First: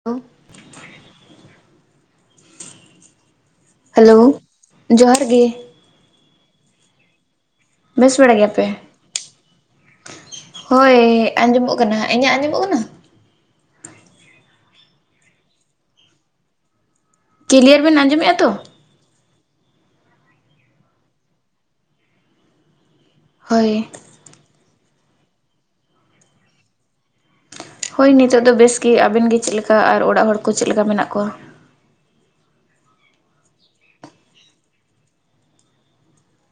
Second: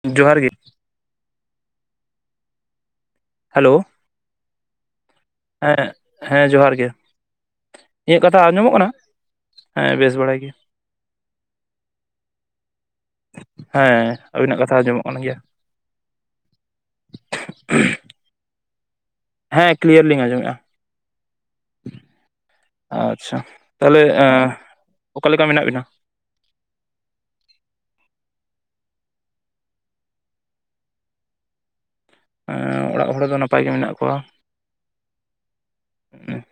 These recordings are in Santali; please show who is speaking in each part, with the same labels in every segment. Speaker 1: ᱦᱮᱞᱳ
Speaker 2: ᱡᱚᱦᱟᱨ ᱜᱮ ᱦᱮᱞᱳ
Speaker 1: ᱦᱮᱞᱳ ᱡᱚᱦᱟᱨ ᱜᱮ
Speaker 2: ᱦᱮᱸ ᱦᱮᱸ ᱡᱚᱦᱟᱨ ᱜᱮ
Speaker 1: ᱵᱮᱥ
Speaker 2: ᱤᱧᱟᱹᱜ
Speaker 1: ᱵᱟᱲᱟ
Speaker 2: ᱠᱟᱛᱷᱟ
Speaker 1: ᱜᱮᱭᱟᱯᱮ?
Speaker 2: ᱟᱸᱡᱚᱢᱚᱜ ᱠᱟᱱᱟ ᱦᱮᱸ ᱵᱮᱥ ᱵᱟᱲᱟᱭ ᱜᱮ
Speaker 1: ᱦᱳᱭ ᱟᱸᱡᱚᱢᱚᱜ ᱠᱟᱱᱟ ᱤᱧᱟᱹᱜ ᱟᱸᱡᱚᱢᱚᱜ ᱠᱟᱱᱟ
Speaker 2: ᱦᱮᱸ ᱟᱹᱵᱤᱱᱟᱜ ᱠᱟᱛᱷᱟ ᱟᱸᱡᱚᱢᱚᱜ ᱠᱟᱱ ᱜᱮᱭᱟ
Speaker 1: ᱠᱞᱤᱭᱟᱨ ᱵᱮᱱ ᱟᱸᱡᱚᱢᱮᱫᱼᱟ ᱛᱚ
Speaker 2: ᱦᱮᱸ ᱠᱞᱤᱭᱟᱨ ᱞᱤᱧ ᱟᱸᱡᱚᱢᱮᱫᱼᱟ [inaudible] ᱟᱪᱪᱷᱟ
Speaker 1: ᱦᱳᱭ
Speaker 2: ᱛᱟᱦᱞᱮ ᱚᱠᱟᱞᱮᱠᱟ ᱢᱮᱱᱟᱜ ᱵᱮᱱᱟ
Speaker 1: ᱦᱳᱭ ᱱᱤᱛᱚᱜ ᱫᱚ ᱵᱮᱥ ᱜᱮᱮ ᱟᱵᱮᱱ ᱜᱮ ᱪᱮᱫ ᱞᱮᱠᱟ ᱟᱨ ᱚᱲᱟᱜ ᱦᱚᱲ ᱠᱚ ᱪᱮᱫ ᱞᱮᱠᱟ ᱢᱮᱱᱟᱜ ᱠᱚᱣᱟ
Speaker 2: ᱚᱲᱟᱜ ᱦᱚᱲ ᱫᱚ ᱱᱟᱯᱟᱭ ᱜᱮ ᱢᱮᱱᱟᱜ ᱠᱚᱣᱟ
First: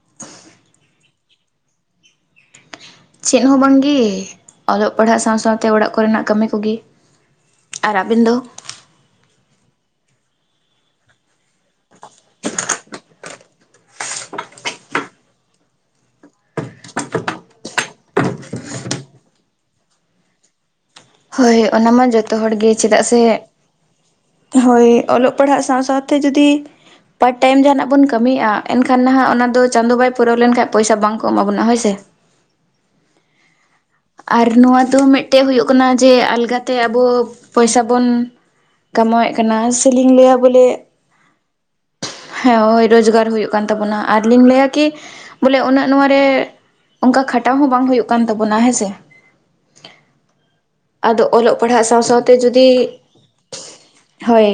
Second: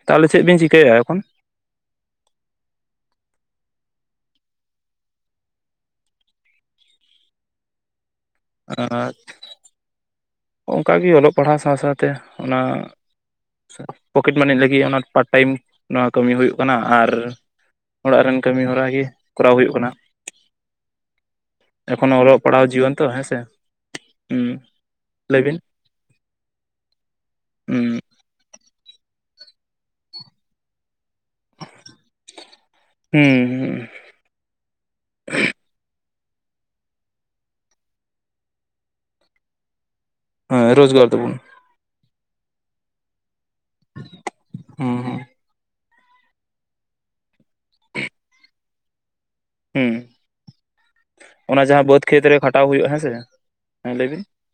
Speaker 2: ᱛᱟᱦᱚᱞᱮ ᱪᱮᱫ ᱵᱤᱱ ᱪᱤᱠᱟᱭᱮᱫᱟ ᱮᱠᱷᱚᱱ
Speaker 1: ᱪᱮᱫ ᱦᱚᱸ ᱵᱟᱝᱜᱮ ᱚᱞᱚᱜ ᱯᱟᱲᱦᱟᱜ ᱥᱟᱶ ᱥᱟᱶᱛᱮ ᱚᱲᱟᱜ ᱠᱚᱨᱮᱱᱟᱜ ᱠᱟᱹᱢᱤ ᱠᱚᱜᱮ ᱟᱨ ᱨᱟᱵᱤᱱᱫᱚ
Speaker 2: ᱟᱨ ᱚᱱᱠᱟᱜ ᱜᱮ ᱚᱞᱚᱜ ᱯᱟᱲᱦᱟᱣ ᱥᱟᱶ ᱥᱟᱶᱛᱮ ᱚᱱᱟ ᱯᱚᱠᱮᱴ ᱢᱟᱹᱱᱤ ᱞᱟᱹᱜᱤᱫ ᱚᱱᱟ ᱯᱟᱨ ᱴᱟᱭᱤᱢ ᱱᱚᱣᱟ ᱠᱟᱹᱢᱤ ᱦᱩᱭᱩᱜ ᱠᱟᱱᱟ ᱟᱨ ᱚᱲᱟᱜ ᱨᱮᱱ ᱠᱟᱹᱢᱤ ᱦᱚᱨᱟ ᱜᱮ ᱠᱚᱨᱟᱣ ᱦᱩᱭᱩᱜ ᱠᱟᱱᱟ
Speaker 1: ᱦᱳᱭ ᱚᱱᱟ ᱢᱟ
Speaker 2: ᱮᱠᱷᱚᱱᱳ
Speaker 1: ᱡᱚᱛᱚ
Speaker 2: ᱚᱞᱚᱜ
Speaker 1: ᱦᱚᱲ
Speaker 2: ᱯᱟᱲᱦᱟᱣ
Speaker 1: ᱜᱮ
Speaker 2: ᱡᱤᱭᱚᱱ
Speaker 1: ᱪᱮᱫᱟᱜ
Speaker 2: ᱛᱚ
Speaker 1: ᱥᱮ
Speaker 2: ᱦᱮᱸᱥᱮ ᱦᱩᱸ
Speaker 1: ᱦᱳᱭ ᱚᱞᱚᱜ
Speaker 2: ᱞᱟᱹᱭ ᱵᱤᱱ
Speaker 1: ᱯᱟᱲᱦᱟᱜ ᱥᱟᱶ ᱥᱟᱶ ᱡᱩᱫᱤ ᱯᱟᱨ ᱴᱟᱭᱤᱢ ᱡᱟᱦᱟᱱᱟᱜ
Speaker 2: ᱦᱩᱸ
Speaker 1: ᱵᱚᱱ ᱠᱟᱹᱢᱤᱭᱮᱜᱼᱟ ᱮᱱᱠᱷᱟᱱ ᱱᱟᱦᱟᱜ ᱚᱱᱟ ᱫᱚ ᱪᱟᱸᱫᱳ ᱵᱟᱭ ᱯᱩᱨᱟᱹᱣ ᱞᱮᱱᱠᱷᱟᱱ ᱯᱚᱭᱟ ᱵᱟᱝ ᱠᱚ ᱮᱢᱟ ᱵᱚᱱᱟ ᱦᱳᱭᱥ [inaudible]
Speaker 2: ᱦᱩᱸ
Speaker 1: ᱟᱨ ᱱᱚᱣᱟ ᱫᱚ ᱢᱤᱫᱴᱮᱡ ᱦᱩᱭᱩᱜ ᱠᱟᱱᱟ ᱡᱮ ᱟᱞᱜᱟᱛᱮ ᱟᱵᱚ ᱯᱚᱭᱥᱟ ᱵᱚᱱ ᱠᱟᱢᱟᱣᱮᱫ ᱠᱟᱱᱟ ᱥᱮᱞᱤᱧ ᱞᱟᱹᱭ
Speaker 2: ᱦᱮᱸ ᱨᱳᱡᱽᱜᱟᱨ ᱛᱟᱵᱚᱱ
Speaker 1: ᱦᱮᱸ ᱳᱭ ᱨᱳᱡᱽᱜᱟᱨ ᱦᱩᱭᱩᱜ ᱠᱟᱱ ᱛᱟᱵᱳᱱᱟ ᱟᱨ ᱞᱤᱧ ᱞᱟᱹᱭᱟ ᱠᱤ
Speaker 2: ᱦᱩᱸ ᱦᱩᱸ
Speaker 1: ᱵᱚᱞᱮ ᱩᱱᱟᱹᱜ ᱱᱚᱭᱟ ᱨᱮ ᱚᱱᱠᱟ ᱠᱷᱟᱴᱟᱣ ᱦᱚᱸ ᱵᱟᱝ ᱦᱩᱭᱩᱜ ᱠᱟᱱ ᱛᱟᱵᱚᱱᱟ ᱦᱮᱸ ᱥᱮ
Speaker 2: ᱢᱸᱻ
Speaker 1: ᱟᱫᱚ ᱚᱞᱚᱜ ᱯᱟᱲᱦᱟᱜ ᱥᱟᱶ ᱥᱟᱶᱛᱮ
Speaker 2: ᱨᱮ ᱠᱷᱟᱴᱟᱣ
Speaker 1: ᱡᱩᱫᱤ
Speaker 2: ᱦᱩᱭᱩᱜᱼᱟ ᱦᱮᱸ ᱥᱮ ᱦᱮᱸ ᱞᱟᱹᱭ ᱵᱤᱱ
Speaker 1: [inaudible] ᱦᱳᱭ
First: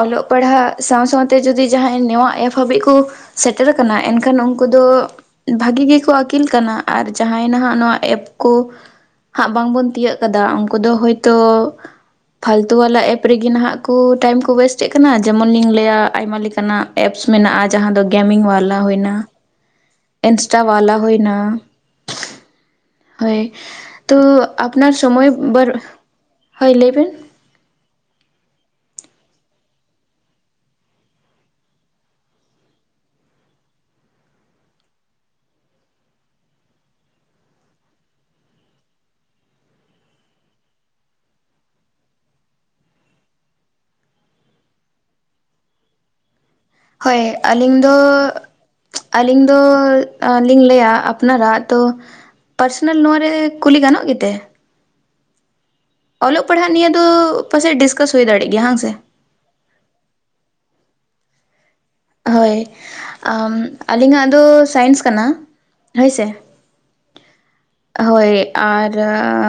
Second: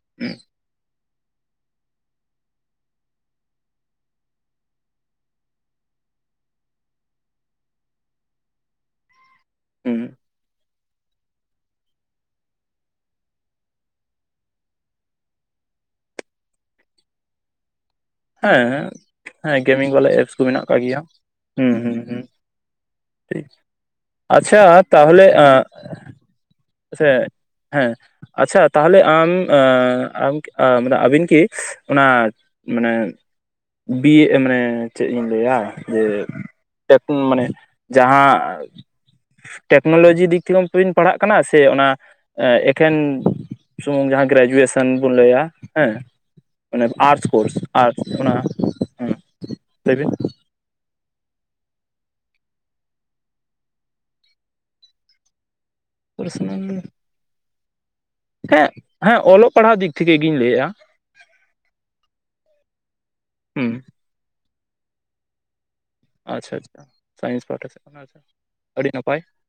Speaker 1: ᱚᱞᱚᱜ
Speaker 2: ᱦᱩᱸ
Speaker 1: ᱯᱟᱲᱦᱟᱜ ᱥᱟᱶ ᱥᱟᱶᱛᱮ ᱡᱩᱫᱤ ᱡᱟᱦᱟᱸᱭ ᱱᱚᱣᱟ ᱮᱯ ᱦᱟᱹᱵᱤᱡ ᱠᱚ ᱥᱮᱴᱮᱨ ᱟᱠᱟᱱᱟ ᱮᱱᱠᱷᱟᱱ ᱩᱱᱠᱩ ᱫᱚ ᱵᱷᱟᱹᱜᱤ ᱜᱮᱠᱚ ᱟᱹᱠᱤᱞ ᱠᱟᱱᱟ ᱟᱨ ᱡᱟᱦᱟᱸᱭ ᱱᱟᱦᱟᱜ ᱱᱚᱣᱟ ᱮᱯ ᱠᱚ ᱦᱟᱸᱜ ᱵᱟᱝᱵᱚᱱ
Speaker 2: ᱦᱩᱸ
Speaker 1: ᱛᱤᱭᱳᱜ ᱠᱟᱫᱟ ᱩᱱᱠᱩ ᱫᱚ ᱦᱳᱭᱛᱳ ᱯᱷᱟᱞᱛᱩ ᱣᱟᱞᱟ ᱮᱯ ᱨᱮᱜᱮ ᱱᱟᱦᱟᱜ ᱠᱚ ᱴᱟᱭᱤᱢ ᱠᱚ ᱚᱳᱭᱮᱥᱴ ᱮᱜ ᱠᱟᱱᱟ ᱡᱮᱢᱚᱱᱤᱧ ᱞᱟᱹᱭᱟ ᱟᱭᱢᱟ ᱞᱮᱠᱟᱱᱟᱜ ᱮᱯᱥ ᱢᱮᱱᱟᱜᱼᱟ ᱡᱟᱦᱟᱸ ᱫᱚ ᱜᱮᱢᱤᱝ ᱵᱟᱞᱟ
Speaker 2: ᱦᱮᱸ
Speaker 1: ᱦᱩᱭᱱᱟ
Speaker 2: ᱦᱮᱸ ᱜᱮᱢᱤᱝ ᱵᱟᱞᱟ ᱮᱯ ᱠᱚ
Speaker 1: ᱤᱱᱥᱴᱟ
Speaker 2: ᱢᱮᱱᱟᱜ ᱟᱠᱟᱜ
Speaker 1: ᱵᱟᱞᱟ
Speaker 2: ᱜᱮᱭᱟ
Speaker 1: ᱦᱩᱭᱱᱟ
Speaker 2: ᱦᱩᱸ ᱦᱩᱸ ᱦᱸ [inaudible]
Speaker 1: ᱦᱳᱭ
Speaker 2: ᱴᱷᱤᱠ
Speaker 1: ᱛᱚ
Speaker 2: ᱟᱪᱪᱷᱟ
Speaker 1: ᱟᱯᱱᱟᱨ
Speaker 2: ᱛᱟᱦᱚᱞᱮ
Speaker 1: ᱥᱚᱢᱚᱭ ᱵᱟᱨ ᱦᱳᱭ ᱞᱟᱹᱭ
Speaker 2: ᱥᱮ
Speaker 1: ᱵᱮᱱ
Speaker 2: ᱦᱮᱸ ᱟᱪᱪᱷᱟ ᱛᱟᱦᱚᱞᱮ ᱟᱢ ᱟᱢ ᱠᱤ ᱼᱼ ᱢᱟᱱᱮ ᱟᱹᱵᱤᱱ ᱠᱤ ᱚᱱᱟ ᱢᱟᱱᱮ ᱵᱤᱻᱮ ᱢᱟᱱᱮ ᱪᱮᱫ ᱤᱧ ᱞᱟᱹᱭᱟ ᱡᱮ ᱯᱮ ᱯᱩᱱ ᱢᱟᱱᱮ ᱡᱟᱦᱟᱸ ᱴᱮᱠᱱᱳᱞᱚᱡᱤ ᱫᱤᱠ ᱛᱮᱜᱮᱵᱤᱱ ᱯᱟᱲᱦᱟᱜ ᱠᱟᱱᱟ ᱥᱮ ᱚᱱᱟ ᱮᱠᱷᱮᱱ ᱥᱩᱢᱩᱝ ᱡᱟᱦᱟᱸ ᱜᱨᱮᱡᱩᱭᱮᱥᱚᱱ ᱵᱚᱱ ᱞᱟᱹᱭᱟ ᱦᱮᱸ ᱢᱟᱱᱮ
Speaker 1: ᱦᱳᱭ
Speaker 2: ᱟᱨᱴᱥ ᱠᱳᱨᱥ
Speaker 1: ᱟᱹᱞᱤᱧ ᱫᱚ
Speaker 2: ᱟᱨᱴᱥ ᱚᱱᱟ ᱦᱮᱸ
Speaker 1: [inaudible] ᱟᱹᱞᱤᱧ ᱫᱚ
Speaker 2: ᱞᱟᱹᱭ ᱵᱤᱱ
Speaker 1: ᱵᱟᱞᱤᱧ ᱞᱟᱹᱭᱟ ᱟᱯᱱᱟᱨᱟᱜ ᱛᱚ ᱯᱟᱨᱥᱚᱱᱟᱞ ᱱᱚᱶᱟ ᱨᱮ ᱠᱩᱞᱤ ᱜᱟᱱᱚᱜ ᱜᱮᱛᱮ ᱚᱞᱚᱜ
Speaker 2: ᱯᱟᱨᱥᱚᱱᱟᱞ
Speaker 1: ᱯᱟᱲᱦᱟᱜ ᱱᱤᱭᱟᱹ
Speaker 2: ᱦᱮᱸ
Speaker 1: ᱫᱚ ᱯᱟᱪᱮᱡ ᱰᱤᱥᱠᱟᱥ ᱦᱩᱭ ᱫᱟᱲᱮᱭ ᱜᱮᱭᱟ ᱦᱟᱝ ᱥᱮ
Speaker 2: ᱦᱮᱸ ᱚᱞᱚᱜ ᱯᱟᱲᱦᱟᱣ ᱫᱤᱠ ᱴᱷᱤᱠ [unintelligible] ᱜᱮᱧ ᱞᱟᱹᱭᱮᱫᱼᱟ
Speaker 1: ᱦᱳᱭ
Speaker 2: ᱦᱩᱸ
Speaker 1: ᱟᱹᱞᱤᱧᱟᱜ ᱫᱚ ᱥᱟᱭᱮᱱᱥ ᱠᱟᱱᱟ ᱦᱳᱭ ᱥᱮ
Speaker 2: ᱟᱪᱪᱷᱟ ᱟᱪᱪᱷᱟ ᱥᱟᱭᱮᱱᱥ ᱯᱟᱦᱟᱴᱟ ᱥᱮᱛ
Speaker 1: ᱦᱳᱭ ᱟᱨ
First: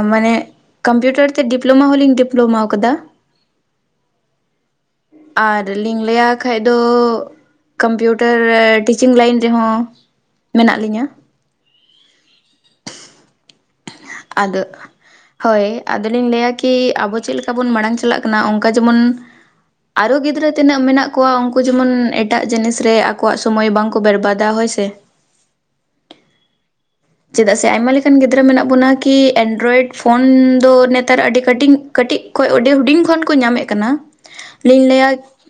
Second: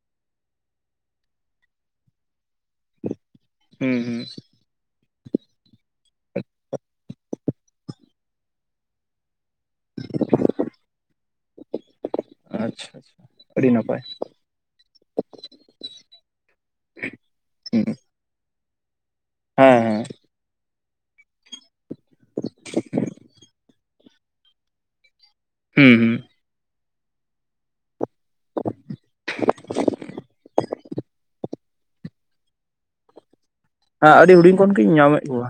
Speaker 1: ᱢᱟᱱᱮ ᱠᱚᱢᱯᱤᱭᱩᱴᱟᱨ ᱛᱮ ᱰᱤᱯᱞᱳᱢᱟ ᱦᱚᱳᱞᱤᱝᱧ ᱰᱤᱯᱞᱳᱢᱟ ᱟᱠᱟᱫᱟ
Speaker 2: ᱦᱩᱸ ᱦᱩᱸ
Speaker 1: ᱟᱨ ᱞᱤᱧ ᱞᱟᱹᱭᱟ ᱠᱷᱟᱡ ᱫᱚ ᱠᱚᱢᱯᱤᱭᱩᱴᱟᱨ ᱴᱤᱪᱤᱝ ᱞᱟᱭᱤᱱ ᱨᱮᱦᱚᱸ ᱢᱮᱱᱟᱜ ᱞᱤᱧᱟᱹ
Speaker 2: ᱟᱪᱪᱷᱟ ᱟᱪᱪᱷᱟ ᱟᱹᱰᱤ ᱱᱟᱯᱟᱭ
Speaker 1: ᱟᱫᱚ ᱦᱳᱭ ᱟᱫᱚᱞᱤᱧ ᱞᱟᱹᱭᱟ ᱠᱤ ᱟᱵᱚ ᱪᱮᱫ ᱞᱮᱠᱟ ᱵᱚᱱ
Speaker 2: ᱦᱩᱸ
Speaker 1: ᱢᱟᱲᱟᱝ ᱪᱟᱞᱟᱜ ᱠᱟᱱᱟ ᱚᱱᱠᱟ ᱡᱮᱢᱚᱱ
Speaker 2: ᱦᱮᱸ ᱦᱮᱸ
Speaker 1: ᱟᱨᱳ ᱜᱤᱫᱽᱨᱟᱹ ᱛᱤᱱᱟᱹᱜ ᱢᱮᱱᱟᱜ ᱠᱚᱣᱟ ᱩᱱᱠᱩ ᱡᱮᱢᱚᱱ ᱮᱴᱟᱜ ᱡᱤᱱᱤᱥ ᱨᱮ ᱟᱠᱚᱣᱟᱜ ᱥᱚᱢᱚᱭ ᱵᱟᱝᱠᱚ ᱵᱮᱨᱵᱟᱫᱟ ᱦᱳᱭ ᱥᱮ
Speaker 2: ᱦᱩᱸ ᱦᱩᱸ
Speaker 1: ᱪᱮᱫᱟᱜ ᱥᱮ ᱟᱭᱢᱟ ᱞᱮᱠᱟᱱ ᱜᱤᱫᱽᱨᱟᱹ ᱢᱮᱱᱟᱜ ᱵᱚᱱᱟ ᱠᱤ ᱮᱱᱰᱨᱚᱭᱮᱰ ᱯᱷᱳᱱ ᱫᱚ ᱱᱮᱛᱟᱨ ᱟᱹᱰᱤ ᱠᱟᱹᱴᱤᱝ ᱠᱟᱹᱴᱤᱡ ᱠᱷᱚᱡᱽ ᱚᱸᱰᱤ ᱦᱩᱰᱤᱧ ᱠᱷᱚᱱ ᱠᱚ ᱧᱟᱢᱮᱫ ᱠᱟᱱᱟ
Speaker 2: ᱦᱮᱸ ᱟᱹᱰᱤ ᱦᱩᱰᱤᱧ ᱠᱷᱚᱱ
Speaker 1: ᱞᱤᱧ
Speaker 2: ᱜᱤᱧ
Speaker 1: ᱞᱟᱹᱭᱟ
Speaker 2: ᱧᱟᱢᱮᱫ ᱠᱚᱣᱟ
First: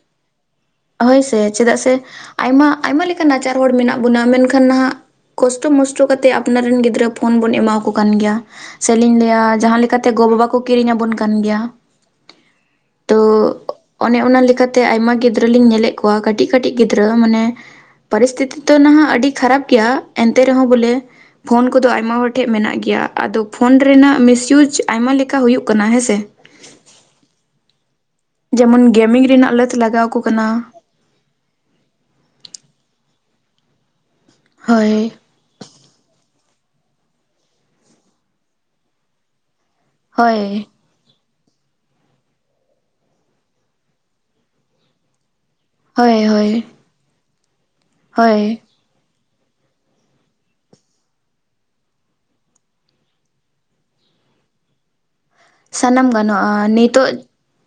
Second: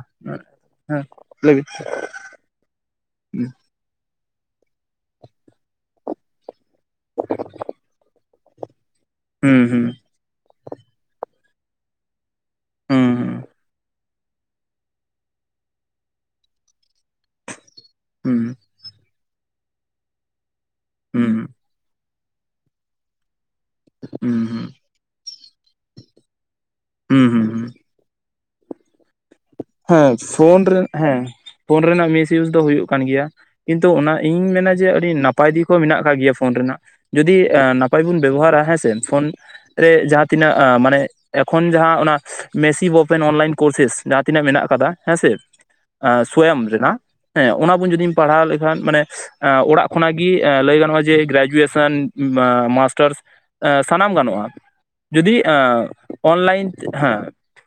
Speaker 2: ᱦᱮᱸ
Speaker 1: ᱦᱳᱭ ᱥᱮ
Speaker 2: ᱞᱟᱹᱭ ᱵᱤᱱ
Speaker 1: ᱪᱮᱫᱟᱜ ᱥᱮ ᱟᱭᱢᱟ ᱟᱭᱢᱟ ᱞᱮᱠᱟᱱ ᱱᱟᱪᱟᱨ ᱦᱚᱲ ᱢᱮᱱᱟᱜ ᱵᱱᱟ ᱢᱮᱱᱠᱷᱟᱱ ᱱᱟᱦᱟᱜ ᱠᱚᱥᱴᱚ ᱢᱟᱥᱴᱚ ᱠᱟᱛᱮ ᱟᱼᱼ ᱟᱯᱱᱟᱨ ᱨᱮᱱ ᱜᱤᱫᱽᱨᱟᱹ ᱯᱷᱳᱱ ᱵᱚᱱ ᱮᱢᱟ ᱠᱚ ᱠᱟᱱ ᱜᱮᱭᱟ ᱥᱮᱞᱤᱧ ᱞᱟᱹᱭᱟ
Speaker 2: ᱦᱩᱸ
Speaker 1: ᱡᱟᱦᱟᱸ
Speaker 2: ᱦᱩᱸ
Speaker 1: ᱞᱮᱠᱟᱛᱼᱼ ᱛᱮ ᱜᱚ ᱵᱟᱵᱟ ᱠᱚ ᱠᱤᱨᱤᱧ ᱟᱵᱚᱱ ᱠᱟᱱ ᱜᱮᱭᱟ
Speaker 2: ᱦᱩᱸ
Speaker 1: ᱛᱚ ᱚᱱᱮ ᱚᱱᱟ ᱞᱮᱠᱟᱛᱮ ᱟᱭᱢᱟ ᱜᱤᱫᱽᱨᱟᱹ ᱞᱤᱧ ᱧᱮᱞᱮᱫ ᱠᱚᱣᱟ ᱠᱟᱹᱴᱤᱡ ᱠᱟᱹᱴᱤᱡ ᱜᱤᱫᱽᱨᱟᱹ ᱢᱟᱱᱮ
Speaker 2: ᱦᱩᱸ
Speaker 1: ᱯᱚᱨᱤᱥᱛᱤᱛᱤ ᱛᱚ ᱱᱟᱦᱟᱜ ᱟᱹᱰᱤ ᱠᱷᱟᱨᱟᱯ ᱜᱮᱭᱟ ᱮᱱᱛᱮ ᱨᱮᱦᱚᱸ ᱵᱚᱞᱮ
Speaker 2: ᱦᱩᱸ ᱦᱩᱸ
Speaker 1: ᱯᱷᱳᱱ ᱠᱚᱫᱚ ᱟᱭᱢᱟ ᱦᱚᱲ ᱴᱷᱮᱱ ᱢᱮᱱᱟᱜ ᱜᱮᱭᱟ ᱟᱫᱚ ᱯᱷᱳᱱ ᱨᱮᱱᱟᱜ
Speaker 2: ᱦᱩᱸ ᱦᱩᱸ
Speaker 1: ᱢᱤᱥᱤᱭᱩᱡᱽ ᱟᱭᱢᱟ ᱞᱮᱠᱟ ᱦᱩᱭᱩᱜ ᱠᱟᱱᱟ ᱦᱮᱸᱥᱮ
Speaker 2: ᱦᱩᱸ ᱦᱩᱸ ᱦᱩᱸ
Speaker 1: ᱡᱮᱢᱚᱱ ᱜᱮᱢᱤᱝ ᱨᱮᱱᱟᱜ ᱞᱟᱼᱼ
Speaker 2: ᱦᱮᱸ ᱯᱷᱳᱱ ᱨᱮ ᱦᱮᱸ ᱯᱷᱳᱱ ᱨᱮᱱᱟᱜ ᱢᱤᱥᱤᱭᱩᱡ ᱫᱚ ᱦᱩᱭᱩᱜ ᱠᱟᱱ ᱜᱮᱭᱟ ᱠᱤᱱᱛᱩ ᱚᱱᱟ ᱤᱧ ᱢᱮᱱᱟ ᱡᱮ
Speaker 1: ᱦᱳᱭ
Speaker 2: ᱟᱹᱰᱤ ᱱᱟᱯᱼᱼ ᱱᱟᱯᱟᱭ ᱫᱤᱠ ᱦᱚᱸ ᱢᱮᱱᱟᱜ ᱠᱟᱜ ᱜᱮᱭᱟ ᱯᱷᱳᱱ ᱨᱮᱱᱟᱜ ᱡᱩᱫᱤ ᱱᱟᱯᱟᱭ ᱵᱚᱱ ᱵᱮᱵᱚᱦᱟᱨᱟ ᱦᱮᱸᱥᱮ ᱯᱷᱳᱱ ᱨᱮ ᱡᱟᱦᱟᱸ
Speaker 1: ᱦᱳᱭ
Speaker 2: ᱛᱤᱱᱟᱹᱜ ᱢᱟᱱᱮ ᱮᱠᱷᱚᱱ ᱡᱟᱦᱟᱸ ᱚᱱᱟ ᱢᱮᱥᱤᱵ ᱳᱯᱮᱱ ᱚᱱᱞᱟᱭᱤᱱ ᱠᱳᱨᱥᱮᱥ ᱡᱟᱦᱟᱸ ᱛᱤᱱᱟᱹᱜ ᱢᱮᱱᱟᱜ ᱟᱠᱟᱫᱟ ᱦᱮᱸ ᱥᱮ
Speaker 1: ᱦᱳᱭ ᱦᱳᱭ
Speaker 2: ᱥᱳᱭᱟᱢ ᱨᱮᱱᱟᱜ ᱦᱮᱸ ᱚᱱᱟ ᱵᱚᱱ ᱡᱩᱫᱤᱢ ᱯᱟᱲᱦᱟᱣ
Speaker 1: ᱦᱳᱭ
Speaker 2: ᱞᱮᱠᱷᱟᱱ ᱢᱟᱱᱮ ᱩᱦ ᱚᱲᱟᱜ ᱠᱷᱚᱱᱟᱜ ᱜᱮ ᱩᱦ ᱞᱟᱹᱭ ᱜᱟᱱᱚᱜᱼᱟ ᱡᱮ ᱜᱨᱮᱡᱩᱭᱮᱥᱮᱱ ᱩᱢ ᱢᱟᱥᱴᱟᱨᱥᱼᱼ ᱮ ᱥᱟᱱᱟᱢ ᱜᱟᱱᱚᱜᱼᱟ ᱡᱩᱫᱤ ᱮ
Speaker 1: ᱥᱟᱱᱟᱢ ᱜᱟᱱᱚᱜᱼᱟ
Speaker 2: ᱚᱱᱞᱟᱭᱤᱱ ᱦᱮᱸ
Speaker 1: ᱱᱤᱛᱚᱜ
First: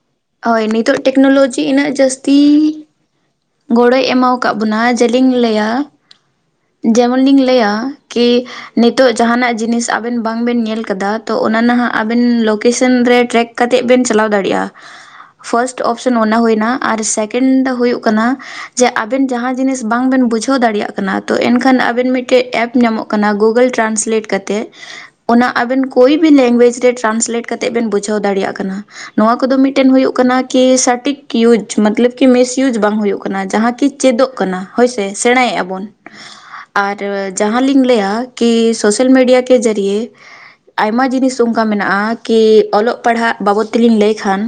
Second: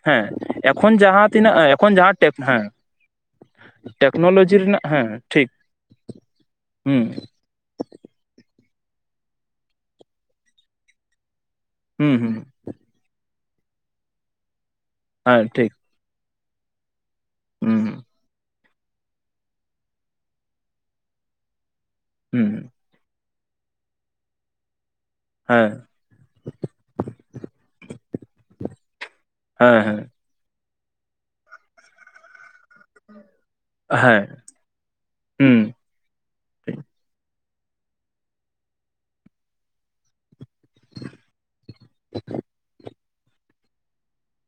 Speaker 2: ᱦᱮᱸ ᱮᱠᱷᱚᱱ ᱡᱟᱦᱟᱸᱛᱼᱼ
Speaker 1: ᱞᱚᱡᱤ ᱤᱱᱟᱹᱜ ᱡᱟᱹᱥᱛᱤ ᱜᱚᱲᱚᱭ ᱮᱢᱟᱣ
Speaker 2: ᱴᱮᱠᱱᱳᱞᱚᱡᱤ
Speaker 1: ᱟᱠᱟᱫ
Speaker 2: ᱨᱮᱱᱟᱜ
Speaker 1: ᱵᱚᱱᱟ
Speaker 2: ᱦᱮᱸ
Speaker 1: ᱡᱮᱞᱤᱧ
Speaker 2: ᱴᱷᱤᱠ
Speaker 1: ᱞᱟᱹᱭᱟ
Speaker 2: ᱦᱩᱸ
Speaker 1: ᱡᱮᱢᱚᱱ ᱞᱤᱧ ᱞᱟᱹᱭᱟ ᱠᱤ ᱱᱤᱛᱚᱜ ᱡᱟᱦᱱᱟᱜ ᱡᱤᱱᱤᱥ ᱟᱵᱮᱱ ᱵᱟᱝ ᱵᱮᱱ ᱧᱮᱞ ᱟᱠᱟᱫᱟ ᱛᱚ ᱚᱱᱟ ᱱᱟᱦᱟᱜ
Speaker 2: ᱦᱩᱸ ᱦᱩᱸ
Speaker 1: ᱟᱵᱮᱱ ᱞᱼᱼ [inaudible] ᱨᱮ ᱴᱨᱮᱠ ᱠᱟᱛᱮᱫ ᱵᱮᱱ ᱪᱟᱞᱟᱣ ᱫᱟᱲᱮᱭᱟᱜᱼᱟ
Speaker 2: ᱦᱮᱸ ᱴᱷᱤᱠ
Speaker 1: ᱯᱷᱟᱥᱴ ᱚᱯᱷᱥᱮᱱ ᱚᱱᱟ ᱦᱩᱭᱱᱟ ᱟᱨ ᱥᱮᱠᱮᱱᱰ ᱫᱚ
Speaker 2: ᱦᱩᱸ
Speaker 1: ᱦᱩᱭᱩᱜ ᱠᱟᱱᱟ ᱡᱮ ᱟᱵᱮᱱ ᱡᱟᱦᱟᱸ ᱡᱤᱱᱤᱥ ᱵᱟᱝ ᱵᱮᱱ ᱵᱩᱡᱷᱟᱹᱣ ᱫᱟᱲᱮᱭᱟᱜ ᱠᱟᱱᱟ ᱛᱚ ᱮᱱᱠᱷᱟᱱ ᱟᱵᱮᱱ ᱢᱤᱫᱴᱮᱡ
Speaker 2: ᱦᱩᱸ
Speaker 1: ᱮᱯ ᱧᱟᱢᱚᱜ ᱠᱟᱱᱟ ᱜᱩᱜᱚᱞ ᱴᱨᱟᱱᱥᱞᱮᱴ ᱠᱟᱛᱮᱫ ᱚᱱᱟ
Speaker 2: ᱦᱮᱸ
Speaker 1: ᱟᱵᱮᱱ ᱠᱳᱭᱵᱤ ᱞᱮᱝᱜᱩᱭᱮᱡ ᱨᱮ ᱴᱨᱟᱱᱥᱞᱮᱴ ᱠᱟᱛᱮᱜ ᱵᱮᱱ ᱵᱩᱡᱷᱟᱹᱣ ᱫᱟᱲᱮᱭᱟᱜ ᱠᱟᱱᱟ ᱱᱚᱣᱟ ᱠᱚᱫᱚ
Speaker 2: ᱦᱮᱸ
Speaker 1: ᱢᱤᱫᱴᱮᱱ
Speaker 2: ᱦᱮᱸ
Speaker 1: ᱦᱩᱭᱩᱜ ᱦᱩᱭᱩᱜᱡᱟᱱᱟ ᱠᱤ ᱥᱚᱴᱤᱠ ᱤᱭᱩᱡᱽ ᱢᱛᱞᱟᱵ ᱠᱤ ᱢᱤᱥᱤᱭᱩᱡᱽ ᱵᱟᱝ ᱦᱩᱭᱩᱜ ᱠᱟᱱ ᱡᱟᱸᱦᱟ ᱠᱤ ᱪᱮᱫᱚᱜ
Speaker 2: ᱦᱮᱸ
Speaker 1: ᱠᱟᱱᱟ ᱦᱳᱭ ᱥᱮ
Speaker 2: ᱦᱩᱸ
Speaker 1: ᱥᱮᱬᱟᱭᱮᱫᱼᱟ ᱵᱚᱱ ᱟᱨ ᱡᱟᱦᱟᱸᱞᱤᱧ ᱞᱟᱹᱭᱟ ᱠᱤ ᱥᱳᱥᱟᱞ ᱢᱤᱰᱤᱭᱟ ᱠ ᱡᱟᱹᱨᱤᱭᱮ ᱟᱭᱢᱟ ᱡᱤᱱᱤᱥ ᱚᱱᱠᱟ ᱢᱮᱱᱟᱜᱼᱟ ᱠᱤ ᱚᱞᱚᱜ ᱯᱟᱲᱦᱟᱜ ᱵᱟᱵᱚᱫ ᱛᱮᱞᱤᱧ ᱞᱟᱹᱭᱼᱼ ᱠᱷᱟᱱ